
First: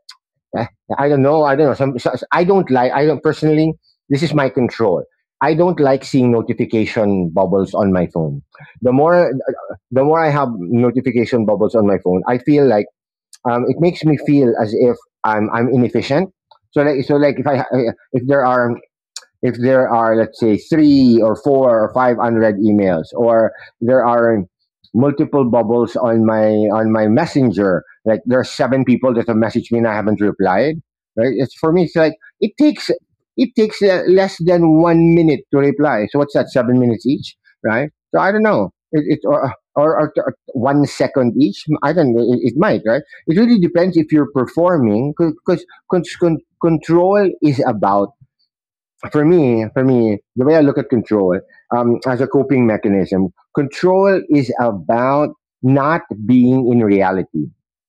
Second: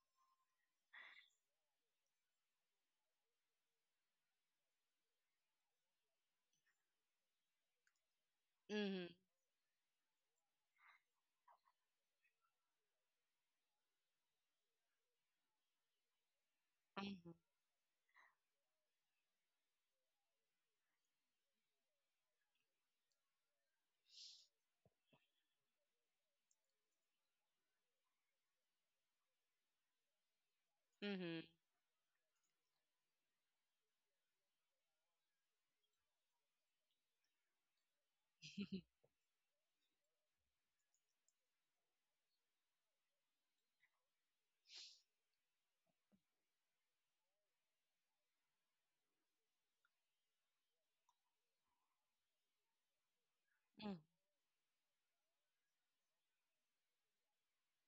S1: eh, I don't know. I don't know. Some, so- I don't like. I don't personally. This is my control. I don't like seeing notification bubbles on my phone. The
S2: Mm-hmm.
S1: more the more I have notification bubbles on my phone, I feel like um, it makes me feel as if I'm I'm inefficient. So like so
S2: Mm-hmm.
S1: like if I if there are if there are let's say, three or four or five unread emails, or there are multiple bubbles on my on my messenger, like there are seven people that have messaged me and I haven't replied. Right?
S2: Mm-hmm.
S1: It's for me. It's like it takes it takes uh, less than one minute to reply. So what's that? Seven minutes each, right? So I don't know. It, it or, or, or or one second each. I don't know. It, it might, right? It really depends if you're performing, because control is about for me, for me, the way I look at control um, as a coping mechanism, control is about not being in reality,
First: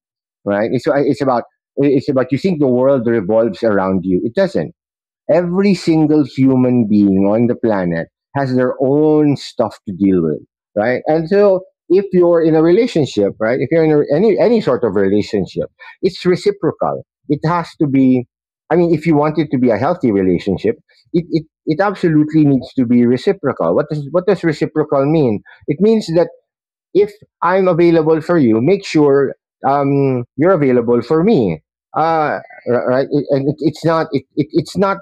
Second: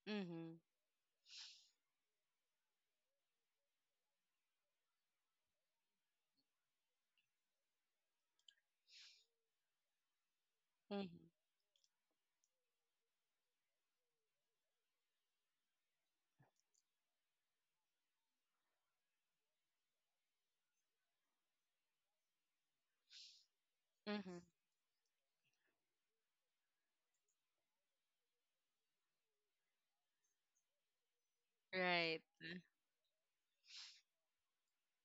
S2: Mm-hmm.
S1: right? It's, uh, it's about it's about you think the world revolves around you. It doesn't. Every single human being on the planet has their own stuff to deal with, right?
S2: Mm-hmm.
S1: And so if you're in a relationship, right? If you're in a, any any sort of relationship, it's reciprocal. It has to be. I mean, if you want it to be a healthy relationship, it, it, it absolutely needs to be reciprocal. What does what
S2: Mm-hmm.
S1: does reciprocal mean? It means that if I'm available for you, make sure um, you're available for me.
S2: Right.
S1: Uh, r- right? It- and it, it's not it, it, it's not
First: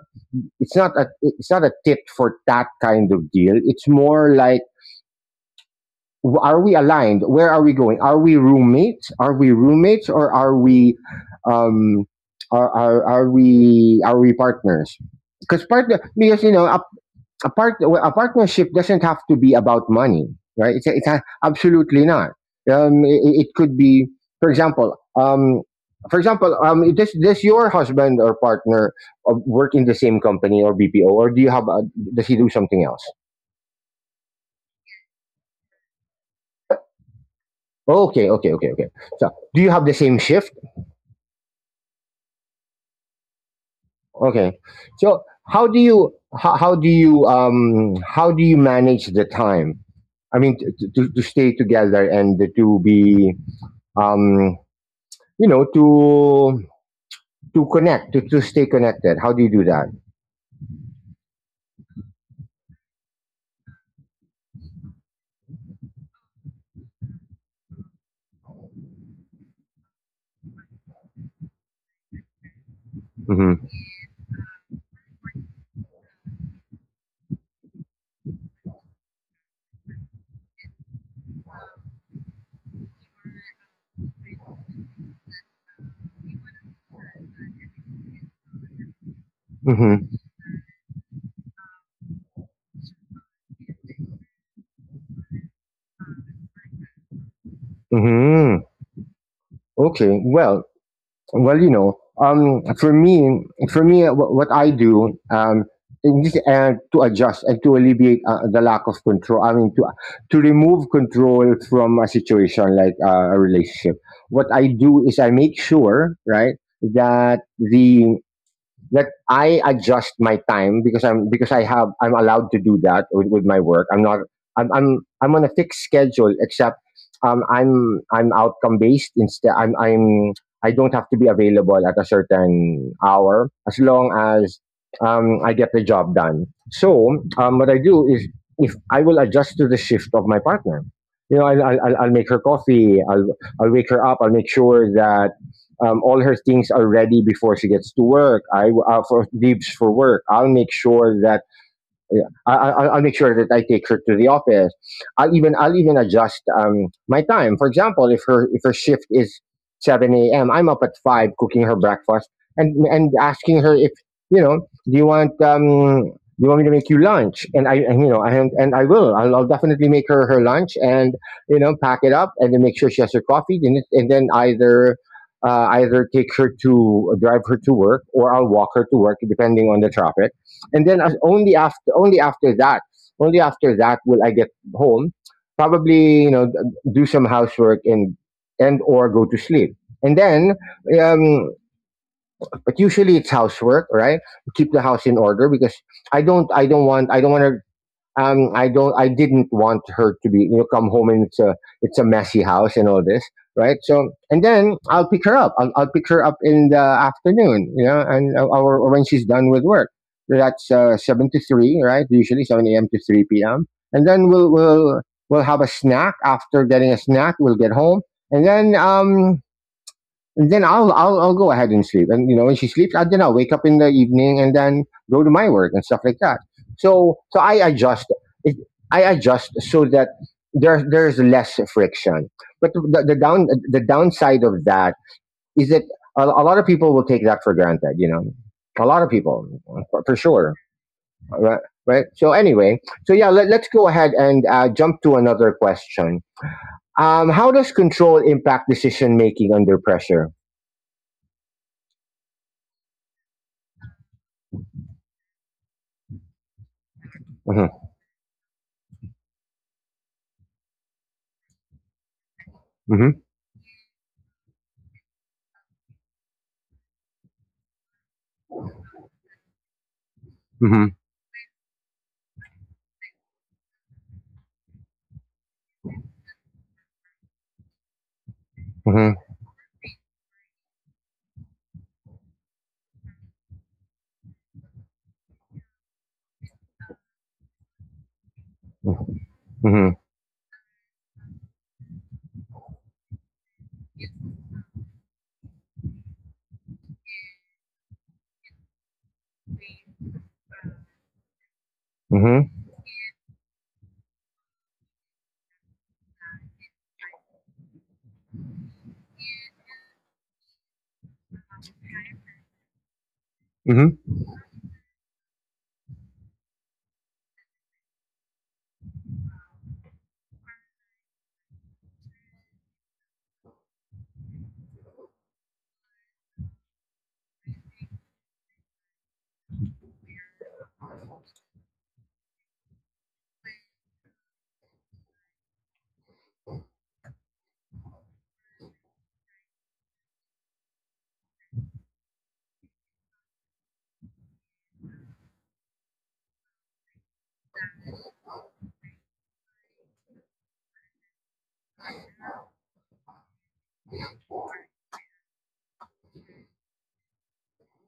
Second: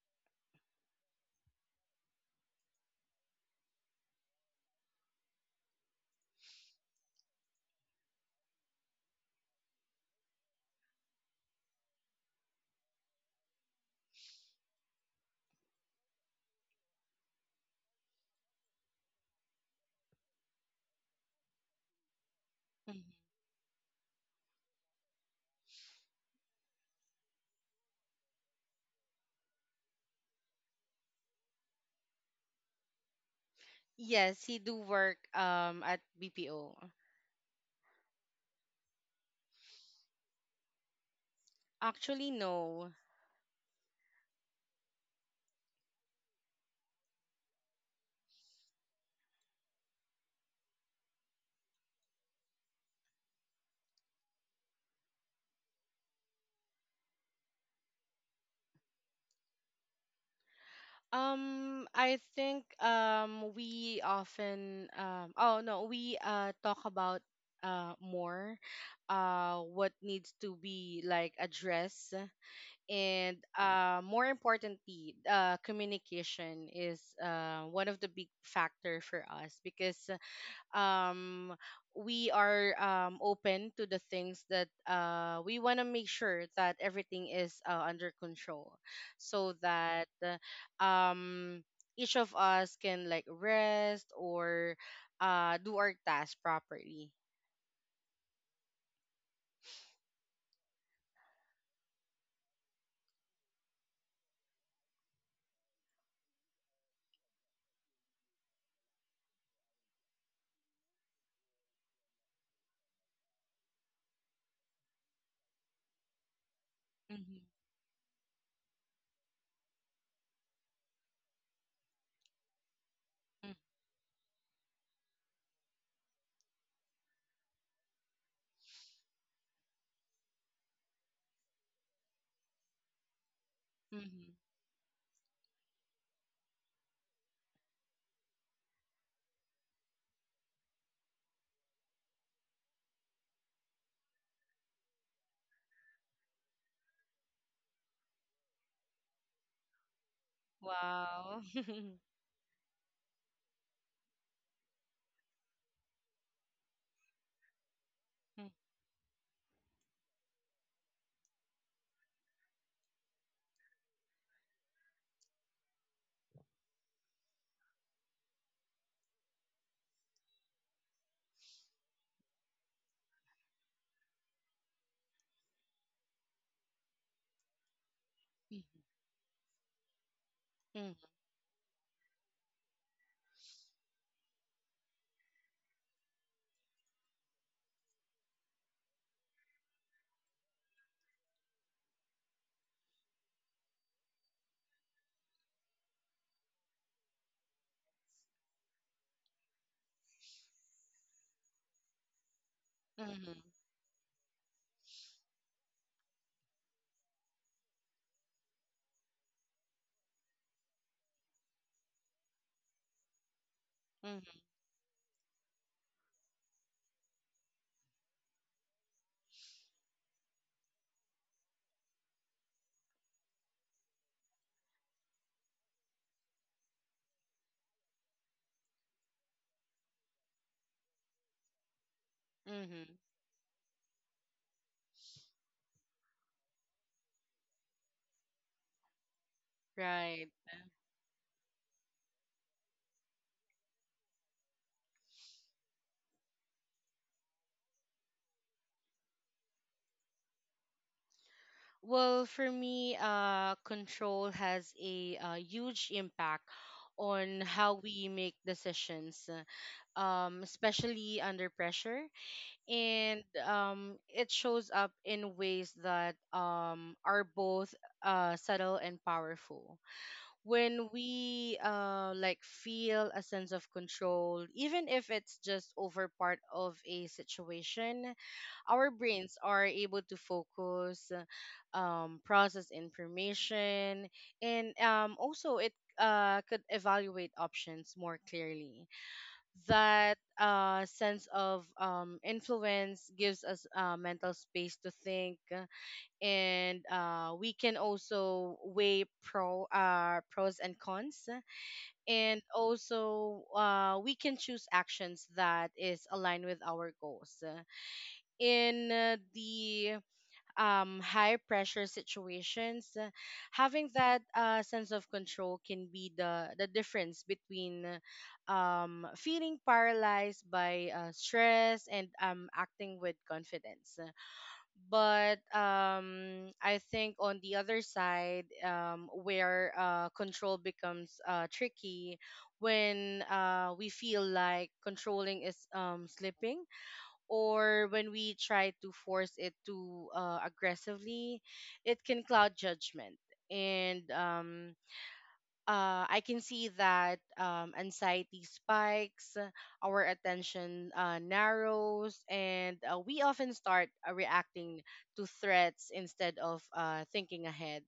S1: it's not a it's not a tit for tat kind of deal. It's more like are we aligned? Where are we going? Are we roommates? Are we roommates or are we um are are, are we are we partners? Because partner because you know a part well, a partnership doesn't have to be about money, right? It's, it's a, absolutely not. Um,
S2: Mhm.
S1: it, it could be, for example, um, for example, um, does does your husband or partner uh, work in the same company or B P O, or do you have a, does he do something else?
S2: Yes, he do work um at B P O.
S1: Okay, okay, okay, okay. So, do you have the same shift?
S2: Actually, no.
S1: Okay. So, how do you how, how do you um how do you manage the time? I mean, to, to, to stay together and to be um you know to to connect to, to stay connected. How do you do that?
S2: Um, I think um we often um oh no, we uh talk about uh more, uh what needs to be like addressed, and
S1: Mm-hmm.
S2: uh more importantly, uh communication is uh one of the big factor for us, because um we are um open to the things that uh we want to make sure that everything is uh, under control, so
S1: Mm-hmm.
S2: that uh, um each of us can like rest or uh do our task properly.
S1: Mm-hmm. Okay, well, well you know, um for me, for me what, what I do um and just, uh, to adjust and to alleviate uh, the lack of control, I mean to to remove control from a situation like uh, a relationship, what I do is I make sure, right, that
S2: Mm-hmm.
S1: the that I adjust my time because I'm because I have I'm allowed to do that with, with my work. I'm not I'm I'm I'm on a fixed schedule, except um I'm I'm outcome based instead. I'm I'm I don't have to be available at a certain hour as long
S2: Mm-hmm.
S1: as um I get the job done. So um what I do is if I will adjust to the shift of my partner. You know, I'll, I'll, I'll I'll make her coffee. I'll, I'll wake her up. I'll make sure that um, all her things are ready before she gets to work. I uh, for leaves for work. I'll make sure that
S2: Wow. Mhm. Wow.
S1: yeah, I, I, I'll make sure that I take her to the office. I'll even I'll even adjust um, my time. For example, if her if her shift is seven a m, I'm up at five cooking her breakfast and and asking her if you know, do you want um do you want me to make you lunch? And I and, you know I and I will, I'll, I'll definitely make her her lunch and you know, pack it up and then make sure she has her coffee, and it- and then either. Uh, either take her to drive her to work or I'll walk her to work depending on the traffic. And
S2: Mhm.
S1: then as only after only after that only after that will I get home, probably you know, d- do some housework and and or go to sleep. And then um but usually it's housework, right? Keep the house in order because I don't I don't want I don't want to um, I don't, I didn't want her to, be, you know, come home and it's a, it's a messy house and all this,
S2: Mhm.
S1: right? So, and then I'll pick her up. I'll, I'll pick her up in the afternoon, you know, and uh, or, or when she's done with work. So that's uh, seven to three, right? Usually seven a m to three p.m. And then
S2: Mhm.
S1: we'll we'll we'll have a snack. After getting a snack, we'll get home, and then um, and then I'll I'll I'll go ahead and sleep. And you know, when she sleeps, I then I'll wake up in the evening and then go to my work and stuff like that. So so I adjust it, I adjust so that there there's less friction. But
S2: Mhm.
S1: the, the down the downside of that is that a, a lot of people will take that for granted. You know, a lot of people, for, for
S2: Right.
S1: sure. Right. Right. So anyway, so yeah, let, let's go ahead and uh, jump to another question. Um, how does control impact decision making under pressure?
S2: Well, for me, uh, control has a, uh huge impact on
S1: Mhm.
S2: how we make decisions, uh, um, especially under pressure. And um, it shows up in ways that um, are both uh, subtle and powerful
S1: Mm-hmm.
S2: when we uh like feel a sense of control, even if it's just over part of a situation. Our
S1: Mm-hmm.
S2: brains are able to focus, uh, um process information, and um also it uh could evaluate options more clearly.
S1: Mm-hmm. Mm-hmm.
S2: That uh sense of um influence gives us uh, mental space to think, and uh, we can also weigh pro uh, pros and cons, and
S1: Mm-hmm.
S2: also uh, we can choose actions that is aligned with our goals. In uh, the um, high pressure situations, uh, having
S1: Mm-hmm.
S2: that uh, sense of control can be the, the difference between um, feeling paralyzed by uh, stress and um, acting with confidence. But um, I think on the other side, um, where uh, control becomes uh, tricky, when uh, we feel like controlling is um, slipping, or when we try to force it too uh, aggressively, it can cloud judgment. And um, uh, I can see that um, anxiety spikes, uh, our attention uh, narrows, and uh, we often start uh, reacting to threats instead of uh, thinking ahead.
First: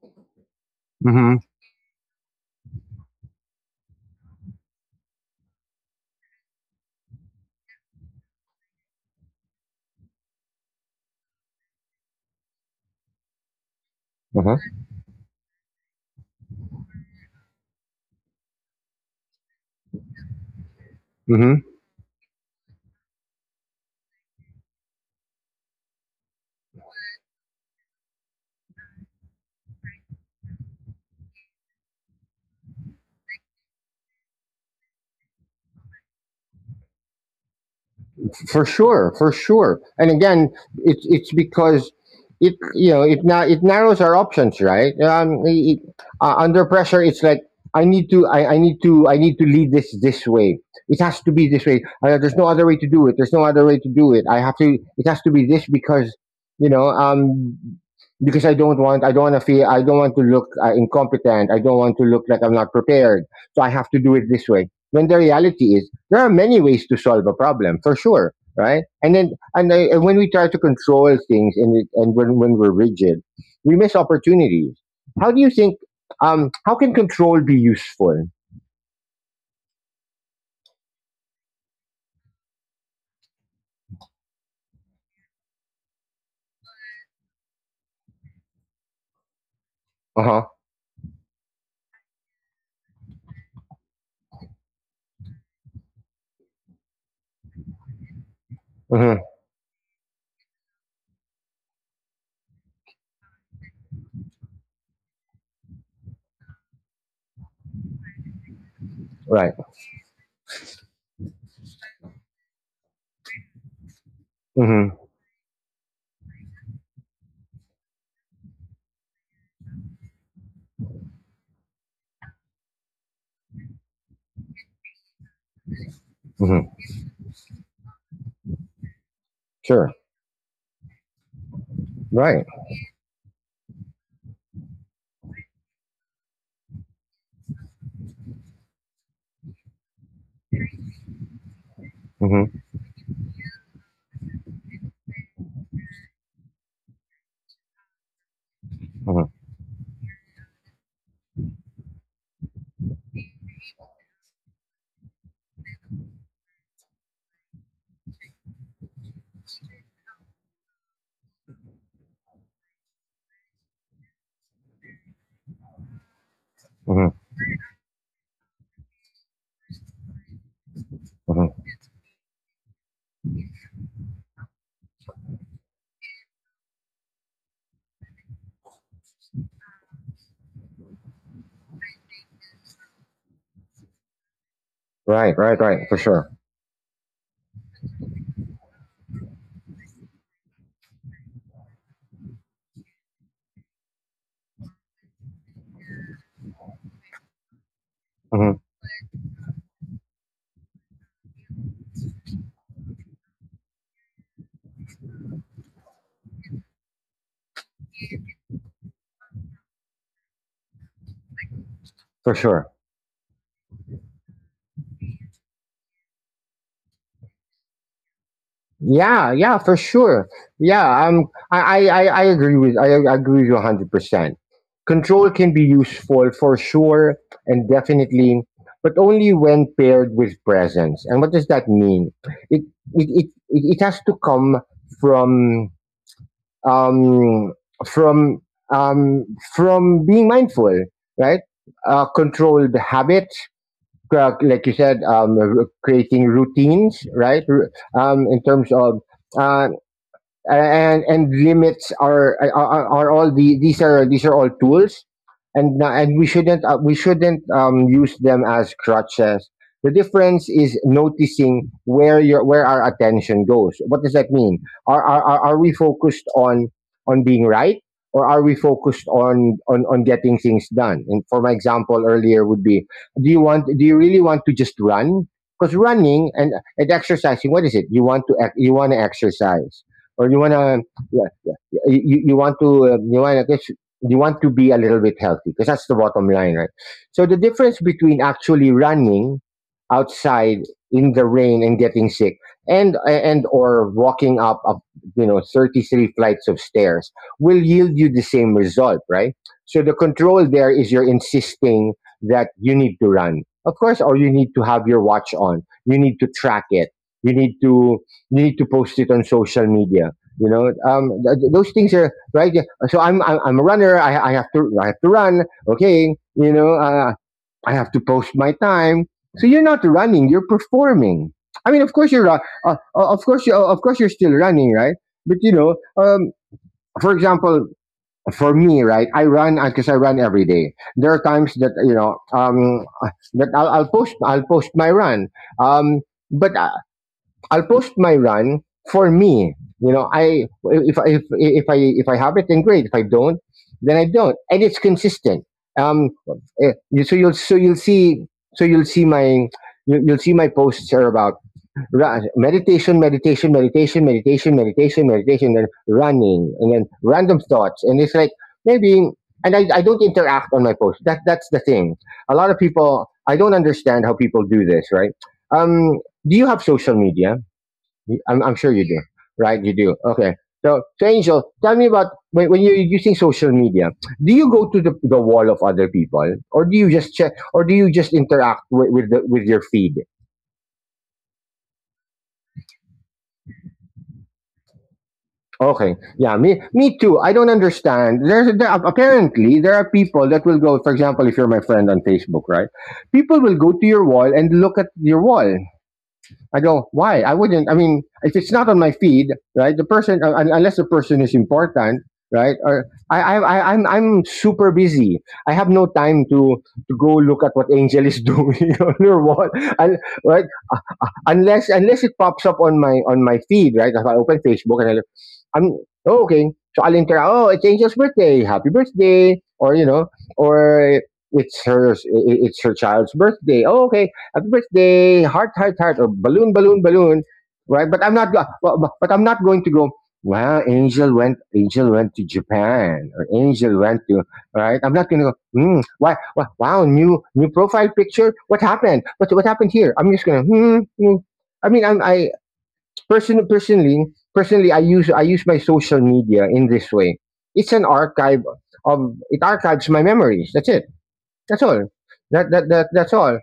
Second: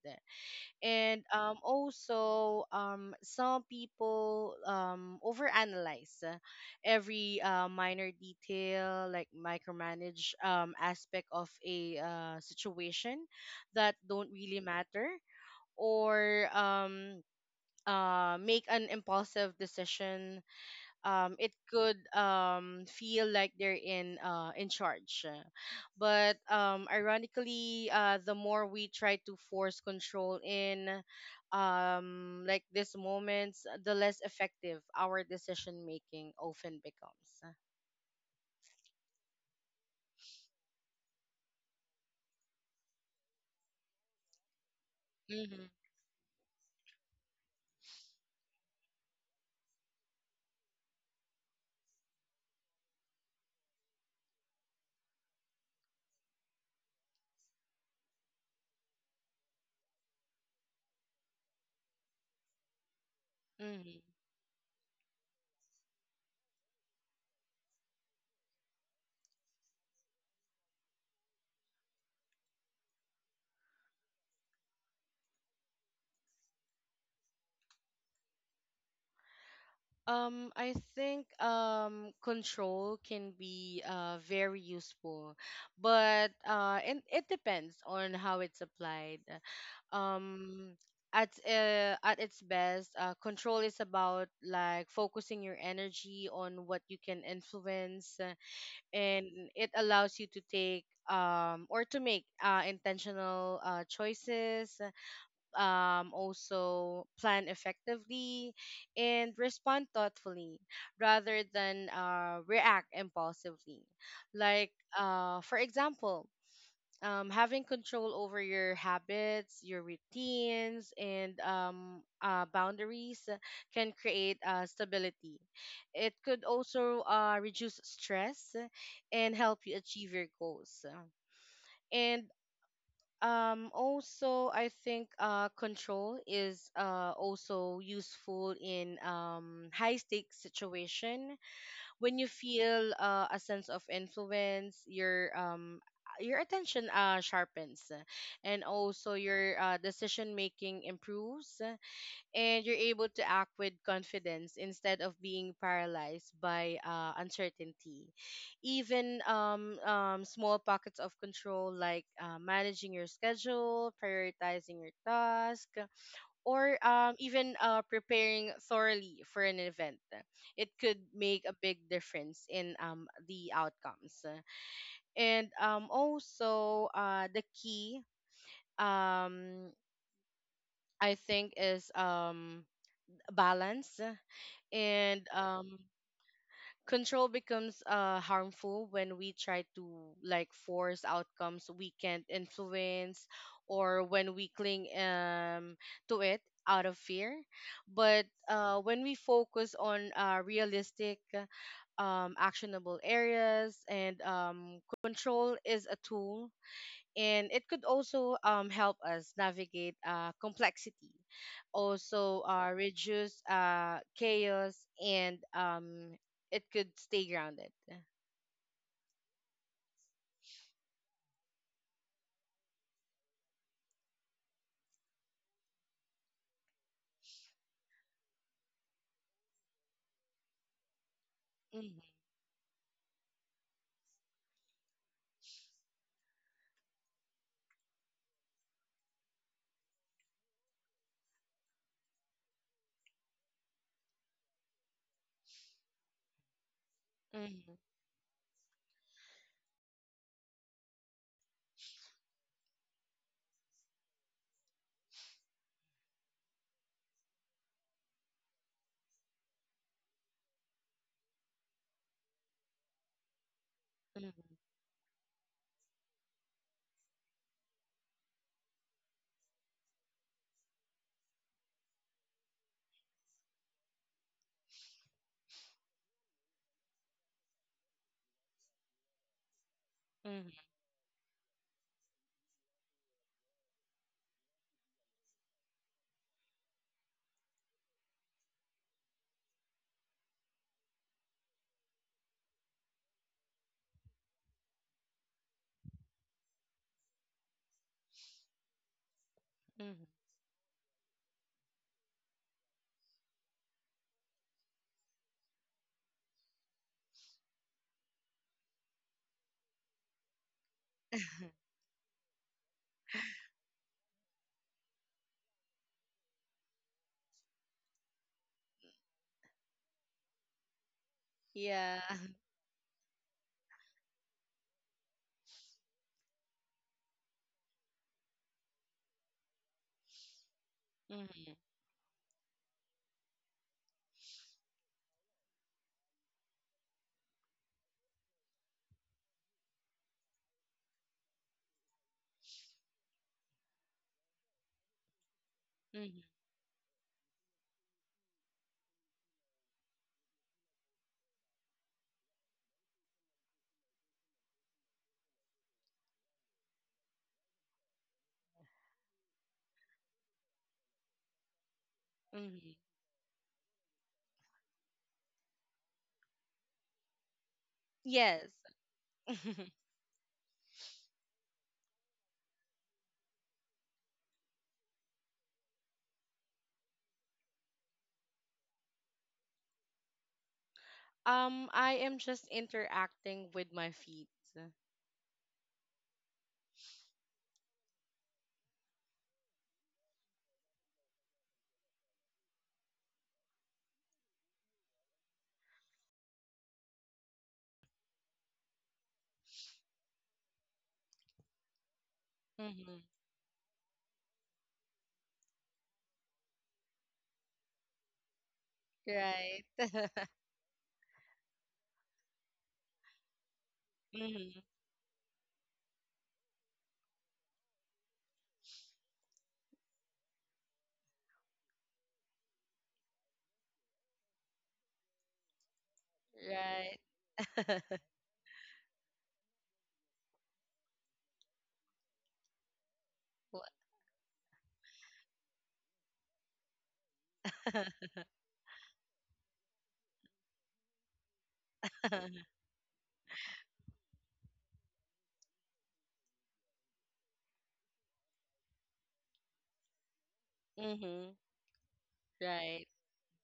S2: And um, also, um, some people um, overanalyze uh, every uh, minor detail, like micromanage um, aspect of a uh, situation that don't really
S1: Mm-hmm.
S2: matter. Or um, uh, make an impulsive decision. Um, it
S1: Mm-hmm.
S2: could um, feel like they're in uh, in charge. But um, ironically, uh, the more we try to force control in um, like these moments, the less effective our decision making often becomes.
S1: For sure, for sure. And again, it's it's because it you know, it now it narrows our options, right? Um,
S2: Mm-hmm.
S1: it, uh, under pressure, it's like I need to I, I need to I need to lead this this way. It has to be this way. Uh, there's no other way to do it. There's no other way to do it. I have to. It has to be this because you know um because I don't want I don't want to feel I don't want to look uh, incompetent. I don't want to look like I'm not prepared. So I have to do it this way. When the reality is there are many ways to solve a problem, for sure, right? And then and, I, and when we try to control things, and it- and when when we're rigid, we miss opportunities. How do you think? Um, how can control be useful?
S2: Um, I think um control can be uh very useful, but uh and it depends on how it's applied.
S1: Uh huh.
S2: Um, at uh, at its best, uh, control is about like focusing your energy on what you can influence, uh,
S1: Mm-hmm.
S2: and it allows you to take um or to make uh intentional uh choices, um, also plan effectively and
S1: Right.
S2: respond thoughtfully rather than uh, react impulsively. Like,
S1: Mm-hmm.
S2: uh, for example, um, having control over your habits, your routines, and um, uh, boundaries can create uh, stability. It could
S1: Mm-hmm.
S2: also uh, reduce stress and help you
S1: Sure.
S2: achieve your goals. And
S1: Right.
S2: um, also, I think uh, control is uh, also useful in um, high stakes situation when you
S1: Mm-hmm.
S2: feel uh, a sense of influence. Your um, your attention uh, sharpens, and also
S1: Mm-hmm.
S2: your uh, decision making improves, and you're able to act with confidence instead of being paralyzed by uh, uncertainty. Even um, um, small pockets of control, like uh, managing your schedule, prioritizing your task, or um,
S1: Mm-hmm.
S2: even uh, preparing thoroughly for an event, it could make a
S1: Mm-hmm.
S2: big difference in um, the outcomes. And um, also, uh, the key, um, I think, is um, balance, and
S1: Right. Right.
S2: um
S1: Right. For sure.
S2: control becomes uh harmful when we try to like force outcomes we can't influence, or when we cling um to it out of fear, but
S1: Mm-hmm.
S2: uh when we focus on uh realistic, um actionable areas, and um control is a tool, and it could also um, help us navigate uh, complexity, also
S1: For
S2: uh,
S1: sure.
S2: reduce uh, chaos, and um, it could stay grounded.
S1: Yeah, yeah, for sure. Yeah, um, I, I, I I agree with I agree with you hundred percent. Control can be useful for sure and definitely, but only when paired with presence. And what does that
S2: Mhm.
S1: mean? It it it, it it has to come from um from um from being mindful, right? Uh, controlled habits, uh, like you said, um, r- creating routines, right? R-
S2: Mhm.
S1: Um, in terms of uh, and and limits are are, are all the these are these are all tools. And na- and we shouldn't uh, we shouldn't um, use them as crutches. The difference is noticing where your where our attention goes. What does that
S2: Mhm.
S1: mean? Are are, are are we focused on on being right, or are we focused on, on on getting things done? And for my example earlier would be, do you want do you really want to just run? Because running and, and exercising, what is it? You want to ec- you want to exercise, or you
S2: Mhm.
S1: wanna yeah yeah, yeah. You, you want to um, you wanna guess you want to be a little bit healthy because that's the bottom line, right? So the difference between actually running outside in the rain and getting sick, and and or walking up, up you know, thirty-three flights of stairs will yield you the same result, right? So the
S2: Mhm.
S1: control there is you're insisting that you need to run, of course, or you need to have your watch on, you need to track it, you need to you need to post it on social media. You know, um, th- those things are right. Yeah, so I'm I'm, I'm a runner. I, I have to I have to run. Okay, you know, uh, I have to post my time. So you're not running. You're performing. I mean, of
S2: Yeah.
S1: course you're uh, uh, of course you of course you're still running, right? But you know, um, for example, for me, right, I run because I run every day. There are times
S2: Mhm.
S1: that you know um, that I'll, I'll post I'll post my run. Um, but I, I'll post my run for me. You know, I if I if if I if I have it, then great. If I don't, then I don't, and it's consistent. Um,
S2: Mhm.
S1: eh, so you'll so you'll see so you'll see my you- you'll see my posts are about ra- meditation, meditation, meditation, meditation, meditation, meditation, and running, and then random thoughts, and it's like maybe. And I, I don't interact on my post. That that's the thing. A lot of
S2: Mhm.
S1: people, I don't understand how people do this, right? Um, do you have social media? I'm,
S2: Yes.
S1: I'm sure you do, right? You do. Okay. So, so Angel, tell me about when, when you're using social media. Do you go to the, the wall of other people, or do you just check, or do you just interact with with, the, with your feed?
S2: um I am just interacting with my feet.
S1: Okay, yeah, me, me too. I don't understand. There's there, apparently there are people that will go. For example, if you're my friend on Facebook, right? People will go to your wall and look at your wall. I go, why? I wouldn't. I mean, if it's not on my feed, right? The person, uh, un- unless the person is important, right? Or
S2: Mhm.
S1: I, I, I, I'm, I'm super busy. I have no time to to go look at what Angel is doing on your wall,
S2: Right.
S1: and right? unless unless it pops up on my on my feed, right? If I open
S2: Mhm.
S1: Facebook and I look, I'm oh, okay. So I'll enter. Oh, it's Angel's birthday. Happy birthday! Or you know, or it's her i- it's her child's birthday. Oh, okay. Happy birthday! Heart, heart, heart, or balloon, balloon,
S2: Right.
S1: balloon. Right? But I'm not. go- But, but but I'm not going to go. Wow, Angel went. Angel went to Japan, or
S2: Wha-
S1: Angel went to. Right? I'm not going to go. Hmm, why, why, wow, new new profile picture. What happened? What what happened here? I'm just gonna. Hmm, hmm. I mean, I'm, I person, personally Personally, I use I use my social media in this way. It's an archive of, it archives my memories. That's it.
S2: Mhm.
S1: That's all. That that,
S2: Right.
S1: that that's all.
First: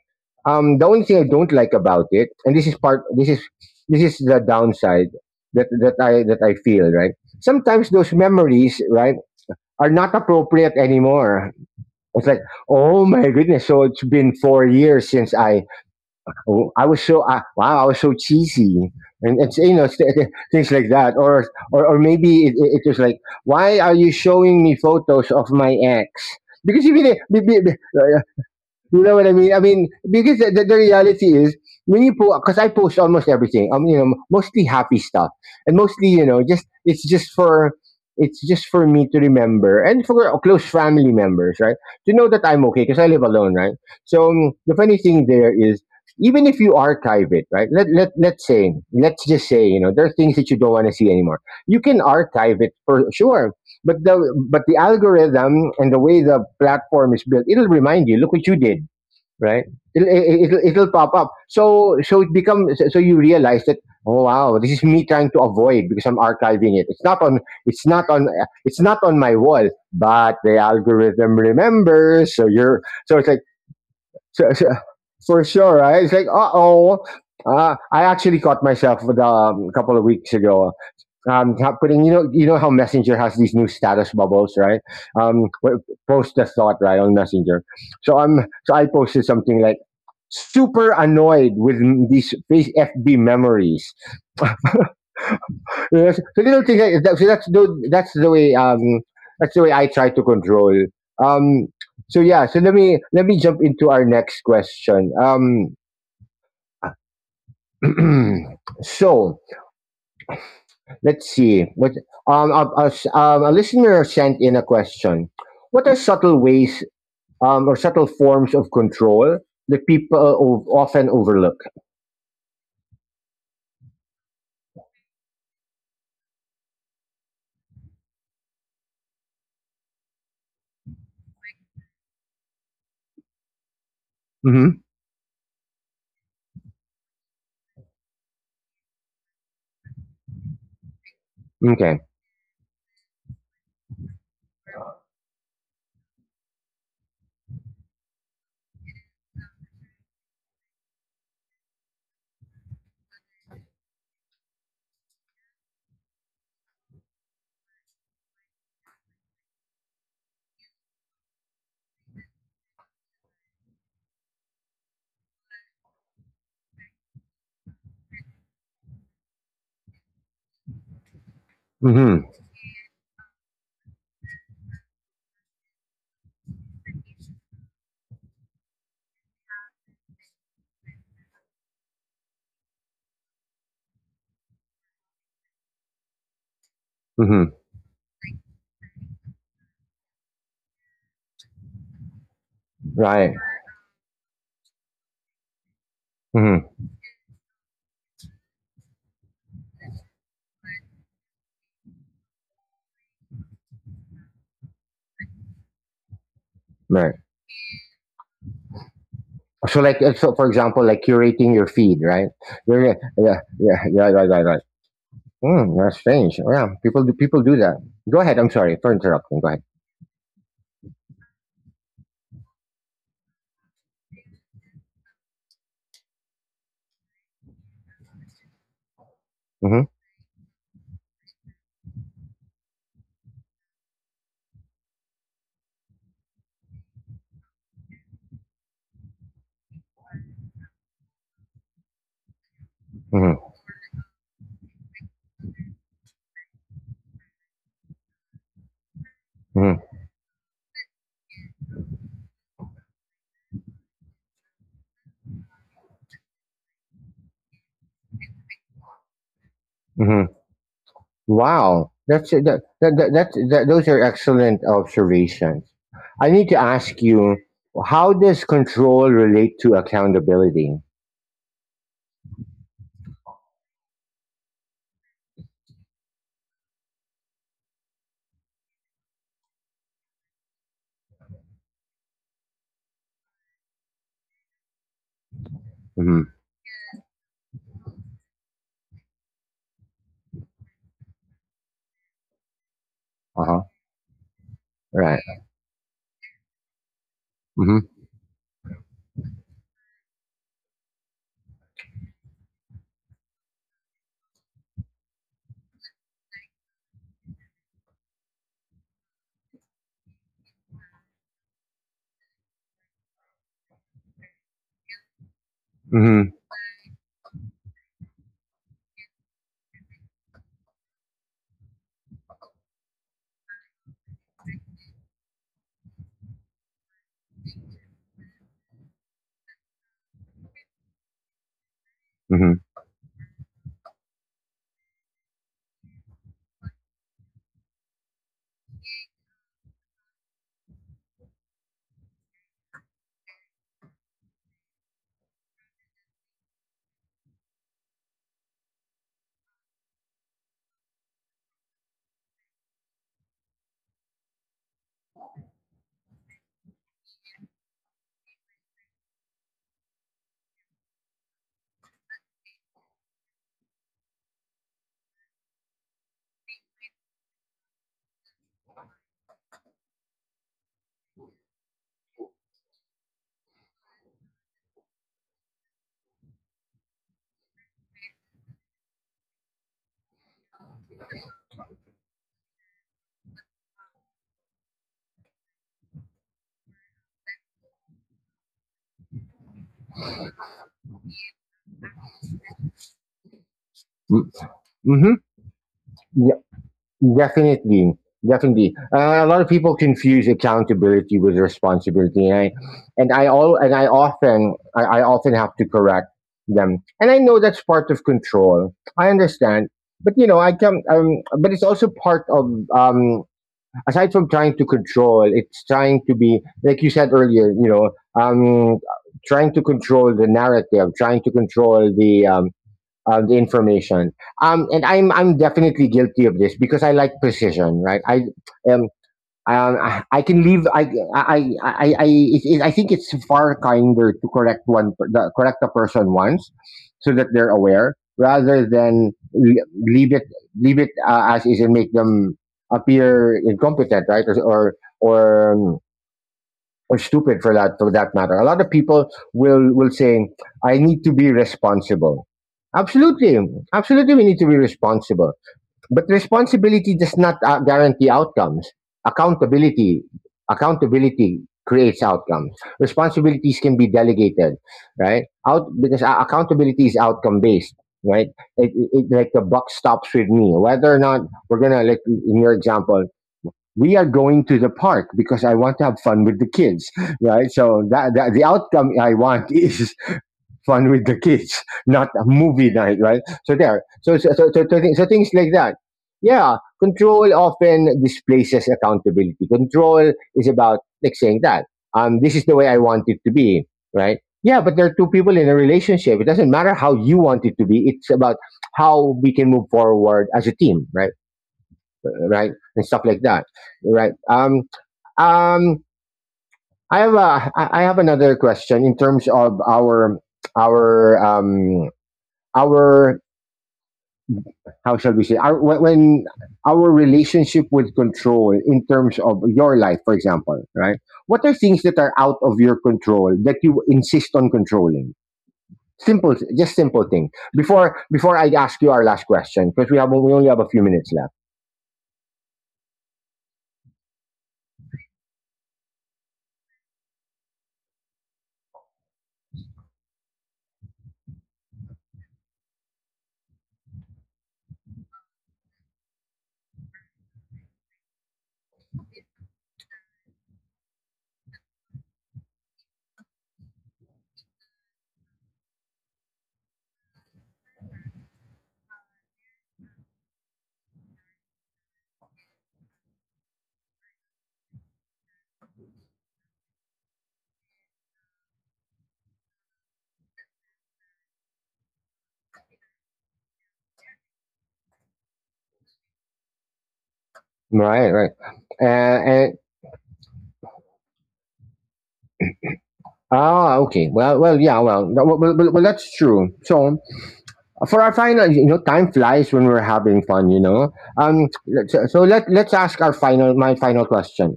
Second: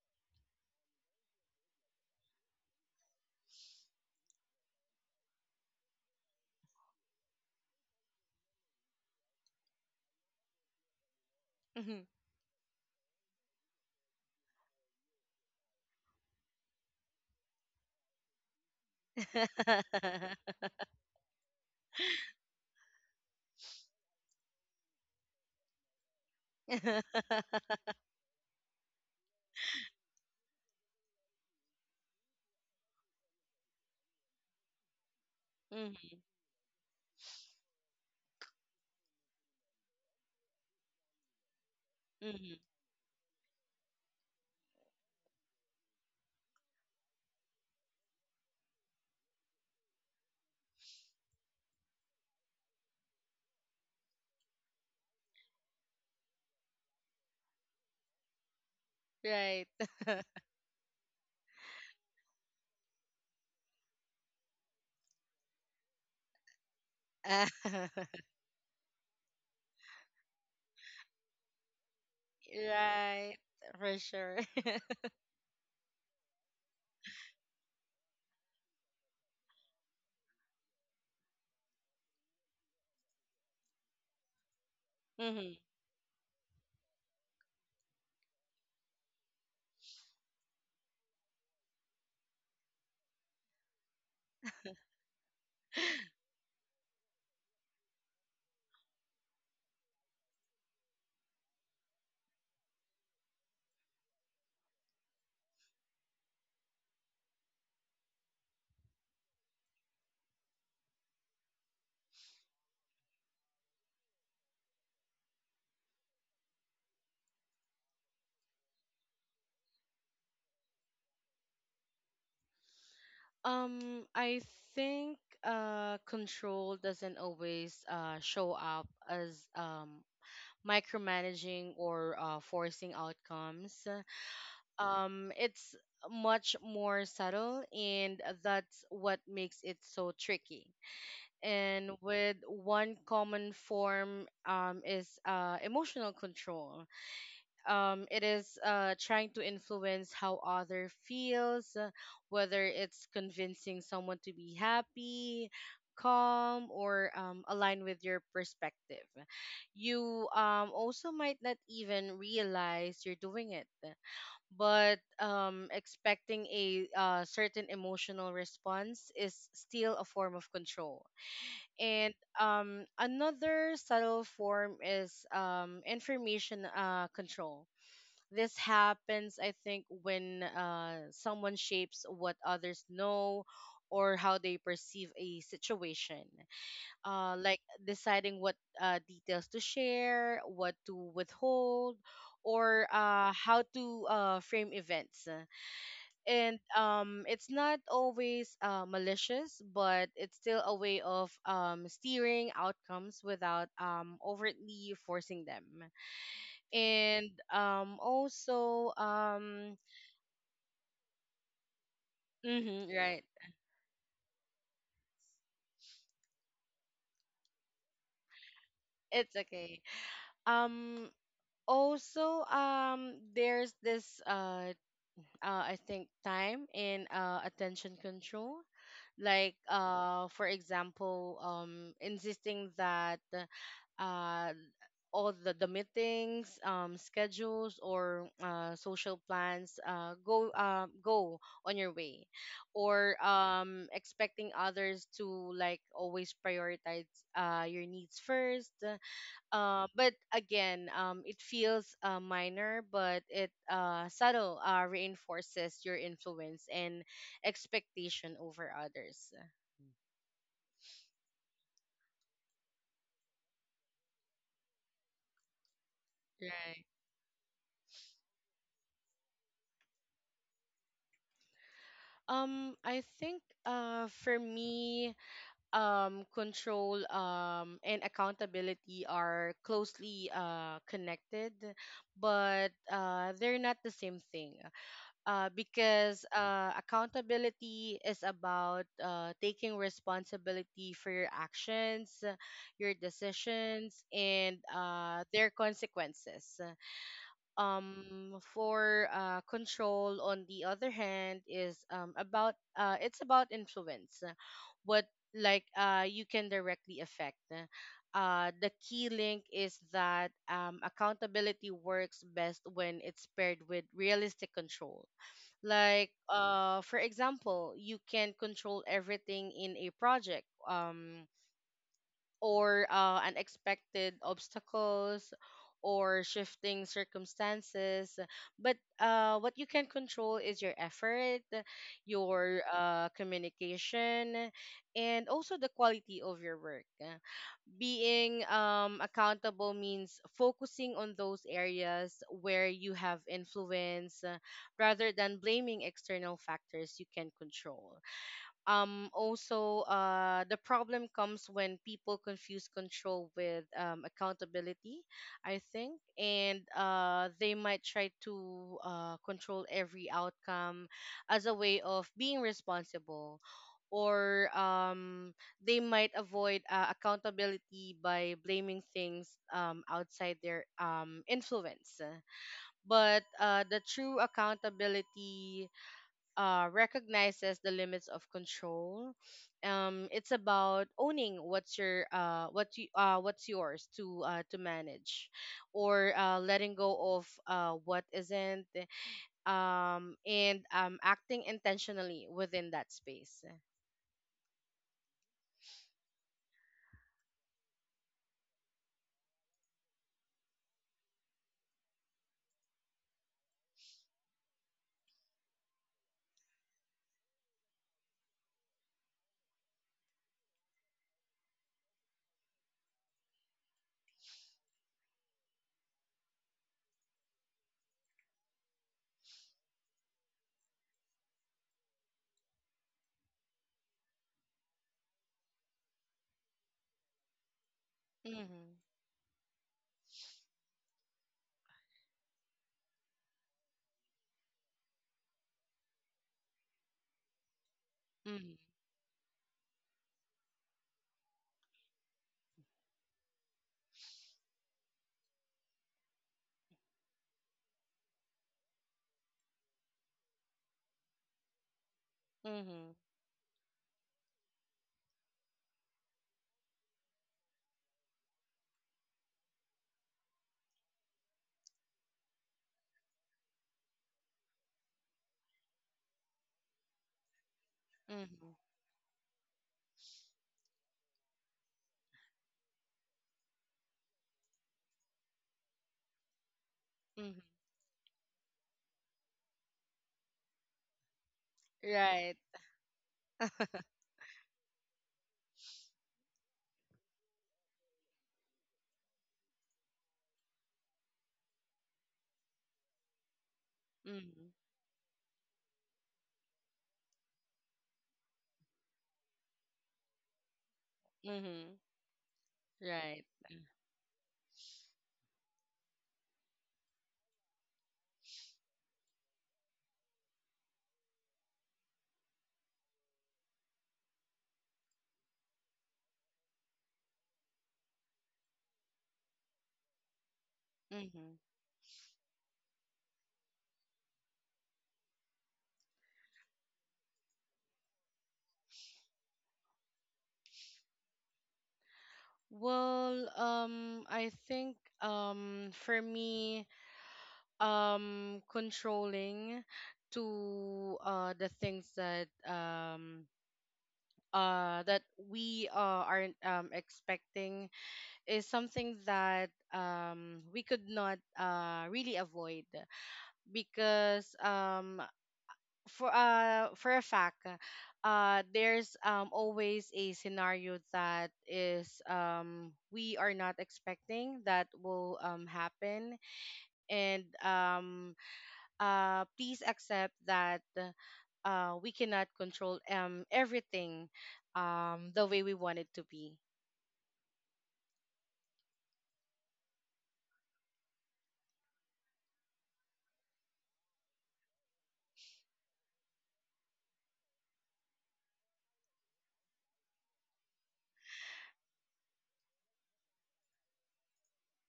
S1: Um, the only thing I don't like about it, and this is part this is this is the downside that that I that I feel, right. Sometimes those memories, right, are not appropriate anymore. It's like, oh my goodness! So it's been four years since I, oh, I was so uh, wow, I was so cheesy, and it's you know it's, th- things like that, or or or maybe it, it, it was like, why are you showing me photos of my ex? Because you really, you know what I mean? I mean, because the, the the reality is, when you post, because I post almost everything. Um, you know, mostly happy stuff, and mostly,
S2: Mhm.
S1: you know, just it's just for it's just for me to remember and for close family members, right? To know that
S2: Mhm.
S1: I'm okay because I live alone, right? So um, the funny thing there is, even if you archive it, right? Let let let's say, let's just say, you know, there are things that you don't want to see anymore. You can archive it for sure, but the but the algorithm and the way the platform is built, it'll remind you. Look what you did, right?
S2: Right.
S1: It'll, it- will it it'll pop up. So so it becomes, so so you realize that oh wow, this is me trying to avoid because I'm archiving it. It's not on
S2: Ah.
S1: it's not on it's not on my wall, but the algorithm remembers. So you're, so it's
S2: Right,
S1: like
S2: for sure.
S1: so, so for sure, right? It's like uh oh. Uh, I actually caught myself with, um, a couple of weeks ago um, putting, you know, you know how messenger has these new status bubbles, right? um
S2: Mhm.
S1: wh- Post a thought, right, on messenger. So um so I posted something like super annoyed with m- these face fb memories. You know, so little things like that, so that's the, that's the way, um, that's the way I try to control, um, so yeah, so let me let me jump into our next question. Um, so, let's see. What, um a, a s- um, a listener sent in a question. What are subtle ways, um, or subtle forms of control that people o- often overlook?
S2: Um, I think uh control doesn't always uh show up as um micromanaging or uh forcing outcomes.
S1: Hmm.
S2: Um, it's much more subtle, and that's what makes it so tricky. And
S1: Okay.
S2: with one common form, um, is uh, emotional control. Um, it is uh, trying to influence how other feels, uh, whether it's convincing someone to be happy, calm, or um, align with your perspective. You um, also might not even realize you're doing it, but um, expecting a uh, certain emotional response is still a form of control. And
S1: Hmm.
S2: um, another subtle form is um, information uh, control. This happens, I think, when uh, someone shapes what others know or how they perceive a situation. Uh,
S1: Hmm.
S2: like deciding what uh, details to share, what to withhold, or uh,
S1: Right.
S2: how to uh, frame events, and
S1: Hmm.
S2: um it's not always uh, malicious, but it's still a way of um steering outcomes without um overtly forcing them.
S1: Right.
S2: And um also um
S1: So, like, uh, so for example, like curating your feed, right? You're,
S2: mhm.
S1: yeah,
S2: Right.
S1: yeah, yeah, yeah, right, right, right. Mm, that's strange. Oh, yeah, people do, people do that. Go ahead. I'm sorry for
S2: It's
S1: interrupting. Go ahead.
S2: okay. um Also, um there's this, uh uh, I think, time and uh, attention control, like
S1: Hmm.
S2: uh for example um insisting that uh all the, the meetings, um schedules, or uh social plans uh go uh, go on your way, or
S1: Hmm.
S2: um expecting others to like always prioritize uh your needs first.
S1: Hmm.
S2: Uh, but again, um, it feels uh, minor, but it uh, subtle uh, reinforces your influence and expectation over others.
S1: Hmm. Wow, that's that, that, that, that's that, those are excellent observations. I need to
S2: Right.
S1: ask you, how does control relate to accountability?
S2: Um, I think uh, for me, um, control um, and accountability are closely uh, connected, but uh, they're not the same thing. Uh, because
S1: Mm-hmm.
S2: uh, accountability is about uh, taking responsibility for your actions, your
S1: Uh huh.
S2: decisions, and
S1: Right.
S2: uh, their consequences.
S1: Mm-hmm.
S2: Um for uh control, on the other hand, is um about, uh it's about influence, uh, what, like, uh you can directly affect. Uh the key link is that um accountability works best when it's paired with realistic control. Like
S1: Mm-hmm.
S2: uh for example, you can control everything in a project, um or uh, unexpected obstacles or shifting circumstances. But uh, what you can control is your effort,
S1: Mm-hmm.
S2: your uh, communication, and also the quality of your work. Being um, accountable means focusing on those areas where you have influence, uh, rather than blaming external factors you can control. Um also, uh the problem comes when people confuse control with um accountability, I think, and uh they might try to uh control every outcome as a way of being responsible, or um they might avoid uh, accountability by blaming things um outside their um influence. But uh the true accountability uh, recognizes the limits of control. Um, it's about owning what's your uh, what you uh, what's yours to uh, to manage, or uh, letting go of uh, what isn't, um, and um, acting intentionally within that space.
S1: Mm-hmm. Definitely, definitely. Uh, a lot of people confuse accountability with responsibility, and I and I all and I often I, I often have to correct them, and I know that's part of control. I understand, but you know, I can. Um, but it's also part of, um, aside from trying to control, it's trying to be like you said earlier. You know, um, trying to control the narrative, trying to control the, um, uh, the information. Um, and I'm I'm definitely guilty of this because I like precision, right? I
S2: Mhm.
S1: um, um I, I can leave. I I I I I, it, it, I think it's far kinder to correct one per- the, correct a person once, so that they're aware,
S2: Mhm.
S1: rather than le- leave it leave it, uh, as is, and make them appear incompetent, right? Or or, or um, or stupid, for that for that matter. A lot of people will will say, "I need to be responsible."
S2: Mhm.
S1: Absolutely, absolutely, we need to be responsible. But responsibility does not, uh, guarantee outcomes. Accountability, accountability creates outcomes. Responsibilities can be delegated, right? Out because, uh, accountability is outcome based. Right,
S2: Mhm.
S1: it, it, it- like the buck stops with me. Whether or not we're gonna, like in your example, we are going to the park because I want to have fun with the kids,
S2: Mhm.
S1: right? So that, that the outcome I want is fun with the kids, not a
S2: Right.
S1: movie night, right? So there, so so so, so, so, thi- so things like that. Yeah, control often displaces accountability. Control is about like saying that, um, this is the way I want it to be, right?
S2: Mhm.
S1: Yeah, but there are two people in a relationship. It doesn't matter how you want it to be. It's about how we can move forward as a team, right?
S2: Mhm.
S1: Right, and stuff like
S2: Right.
S1: that, right? Um, um, I have a, I I have another question in terms of our our um our how shall we say, our when when our relationship with control in terms of your life, for example, right?
S2: Mhm.
S1: What are things that are out of your control that you insist on controlling? Simple, just simple thing. Before before I ask you our last question, because we have we only have a few minutes left.
S2: Well, um, I think um for me, um controlling to uh the things that um uh that we uh, aren't um expecting is something that um we could not uh really avoid, because um for uh for a fact, uh there's um always a scenario that is um we are not expecting that will um happen. And um uh, please accept that uh, we cannot control um, everything um, the way we want it to be.
S1: Right, right. Uh, and ah, okay. Well, well, yeah, well, no, well, well, well, that's true. So for our final, you know, time flies when we're having fun. You know, um, let's- so let let's ask our final, my final question:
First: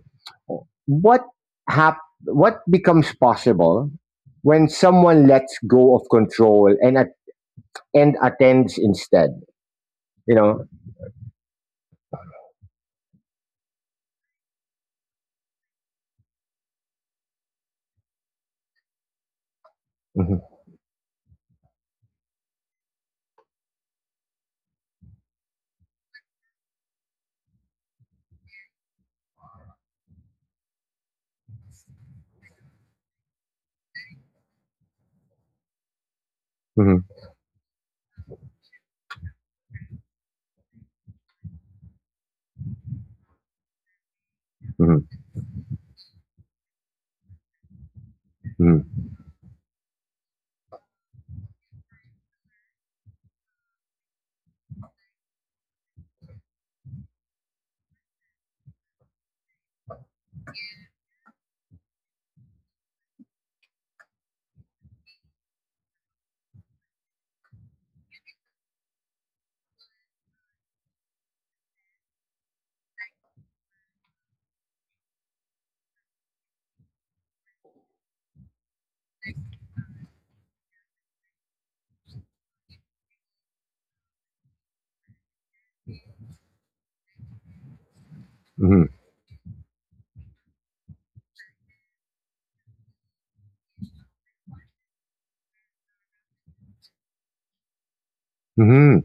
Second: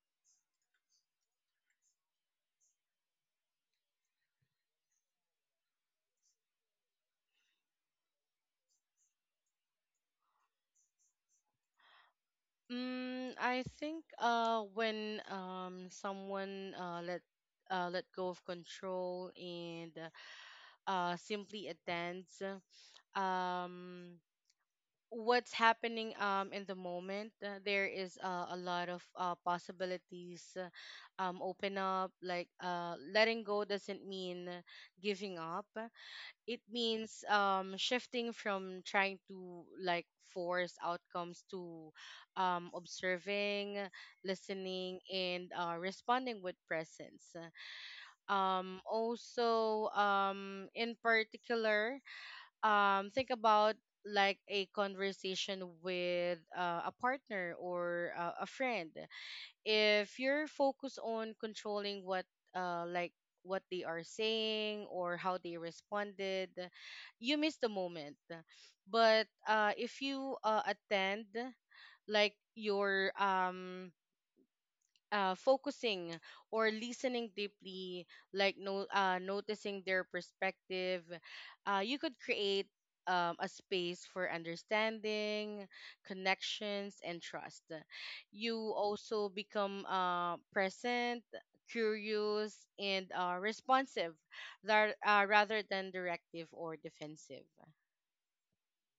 S1: what hap- what becomes possible when someone lets go of control and at- and attends instead? You know,
S2: Mm, I think uh, when um, someone uh, let uh, let go of control and
S1: mhm,
S2: uh, simply attends um, what's happening um, in the moment, uh, there is uh, a lot of uh, possibilities uh, um, open up. Like uh, letting go doesn't mean giving up. It
S1: mhm,
S2: means um shifting from trying to like force outcomes to um observing,
S1: mhm,
S2: listening, and uh, responding with presence. Um
S1: mhm,
S2: also, um in particular, um think about like a conversation with uh, a partner or uh, a friend. If you're focused on controlling what uh like what they are saying or how they responded, you miss the moment. But uh if you uh attend, like your um uh, focusing or listening deeply, like no, uh, noticing their perspective, uh, you could create um, a space for understanding, connections, and trust. You
S1: mhm,
S2: also become uh, present, curious, and uh, responsive, lar- uh, rather than directive or defensive.
S1: mhm.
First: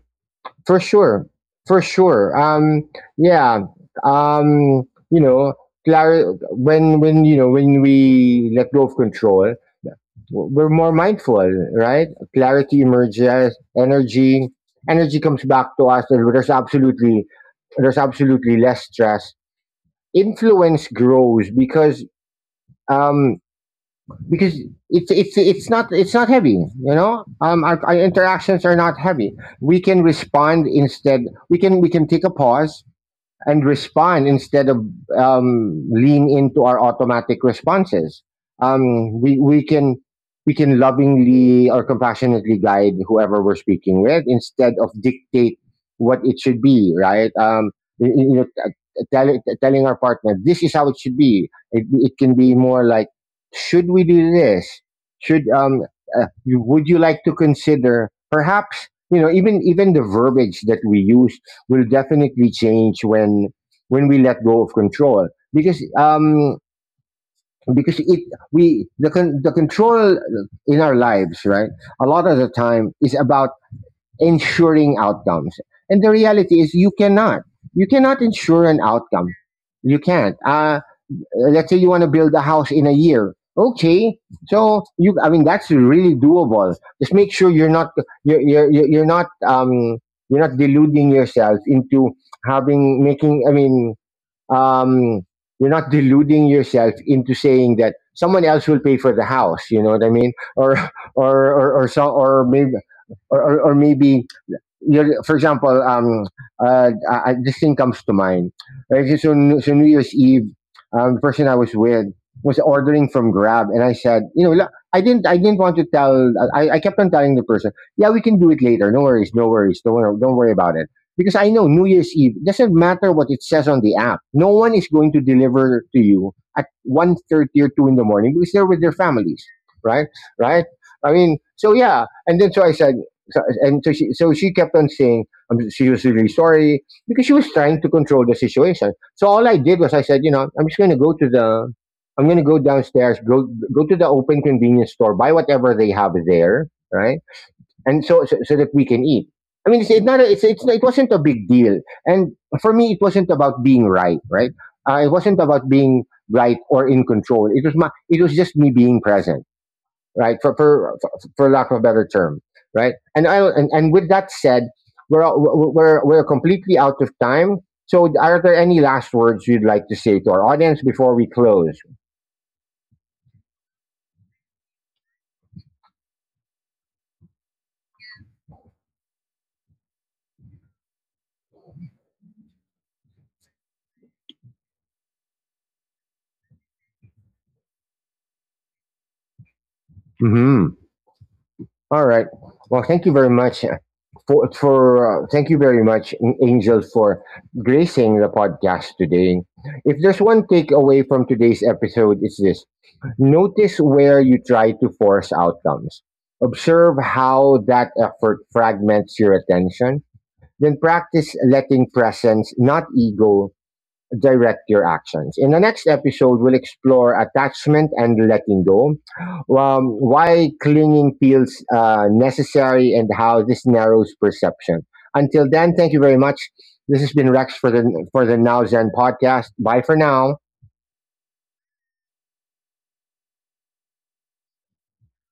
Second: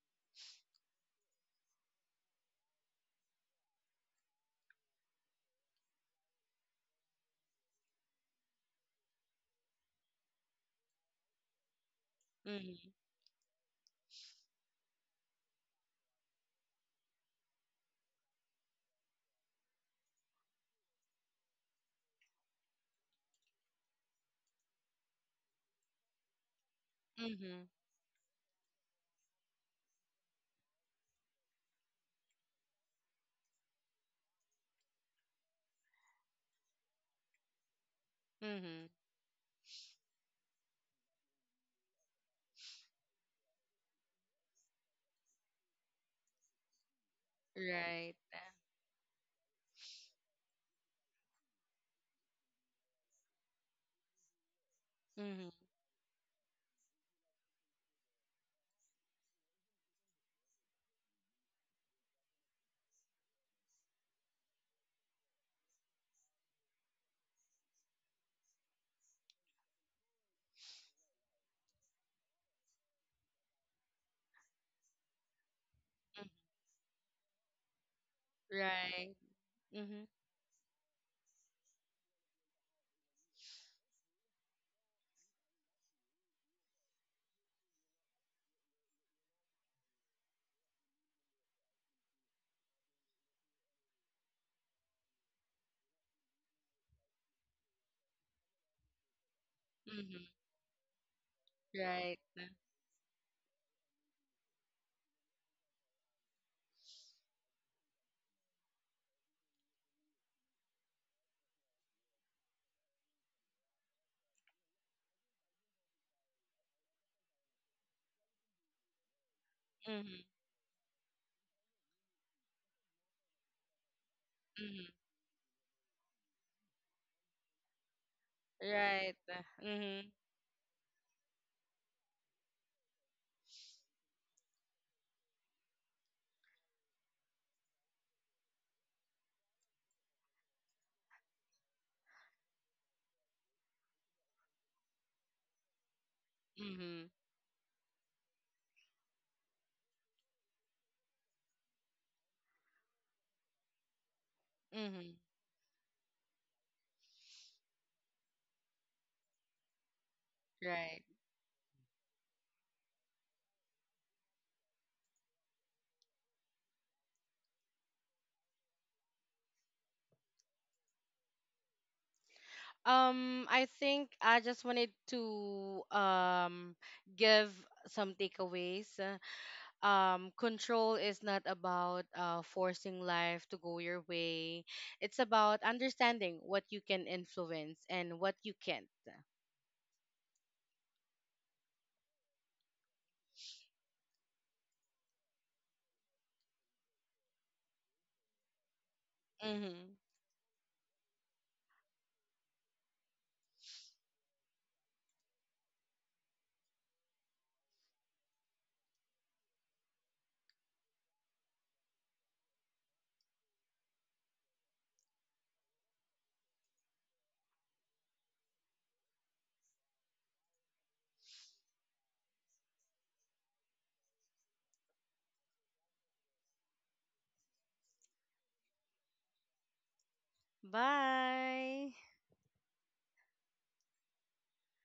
S1: For sure, for sure. Um, yeah. Um, you know, clar- when when you know, when we let go of control, we're more mindful, right? Clarity
S2: Mm-hmm.
S1: emerges, energy, energy comes back to us, and there's absolutely, there's absolutely less stress. Influence grows because, um, because it's it's it's not it's not heavy, you know.
S2: Mm-hmm.
S1: Um, our, our interactions are not heavy. We can respond instead, we can we can take a pause and respond instead of, um, lean into our automatic responses.
S2: Mm-hmm.
S1: Um, we we can we can lovingly or compassionately guide whoever we're speaking with instead of dictate what it should be. Right? Um, you
S2: Right.
S1: you know, t- t- tell, t- telling our partner this is how it should be. It it can be more like, should we do this?
S2: Mm-hmm.
S1: Should,
S2: Mm-hmm.
S1: um, uh, you- would you like to consider perhaps, you know, even even the verbiage that we use will definitely change when when we let go of control, because um, because it, we the con- the control in our lives, right, a lot of the time is about ensuring outcomes, and the reality is you cannot, you cannot ensure an
S2: Right.
S1: outcome. You
S2: Mm-hmm.
S1: can't. Uh, uh, let's say you want to build a house in a year. Okay, so you, I mean, that's really doable. Just make sure you're not you're you're, you're you're not um you're not deluding yourself into having making. I mean, um, you're not deluding yourself into saying that someone else will pay for the house. You know what I
S2: Mm-hmm.
S1: mean? Or or or, or so
S2: Right.
S1: or maybe or, or, or maybe you're, for example, um, uh, I, I- this thing comes to mind. Right? So, so so New Year's Eve, um, the person I was with was ordering from Grab, and I said, you know, "Look, I didn't, I didn't want to tell. I, I kept on telling the person, yeah, we can do it later. No worries, no worries. Don't worry,
S2: Mhm.
S1: don't worry about it. Because I know New Year's Eve, doesn't matter what it says on the app. No one is
S2: Mhm.
S1: going to deliver to you at one thirty or two in the morning because they're with their
S2: Right.
S1: families, right?
S2: Mhm.
S1: Right? I mean, so yeah. And then so I said, so, and so she, so she kept on saying, um, she was really sorry because she was trying to control the situation. So all I did was I said, you know, I'm just going to go to the, I'm going to go downstairs, go go to the open convenience store, buy whatever they have there,
S2: Mhm.
S1: right? And so so, so that we can eat. I mean, it's, it's not, a, it's, it's, it wasn't a big deal, and for me, it wasn't about being right, right? Uh, it
S2: Mhm.
S1: wasn't about being right or in control. It was my, it was just me being present, right? For for
S2: Right.
S1: for lack of a better term, right? And I and, and with that said, we're we're we're completely out of time. So, are there any last words you'd like to say to our audience before we close?
S2: Um, I think I just wanted to um give some takeaways. Uh, Um, control is not about uh forcing life to go your way. It's about understanding what you can influence and what you can't.
S1: Hmm. All right. Well, thank you very much, uh, for for uh, thank you very much, Angel, for gracing the podcast today. If
S2: Mhm.
S1: there's one takeaway from today's episode, it's this: notice where you try to force outcomes. Observe how that effort fragments your attention. Then practice letting presence, not ego, direct your actions. In the next episode, we'll explore attachment and letting go, um, why clinging feels, uh, necessary, and how this narrows perception. Until then, thank you very much. This has been Rex for the for the Now Zen podcast. Bye for now.
S2: Bye.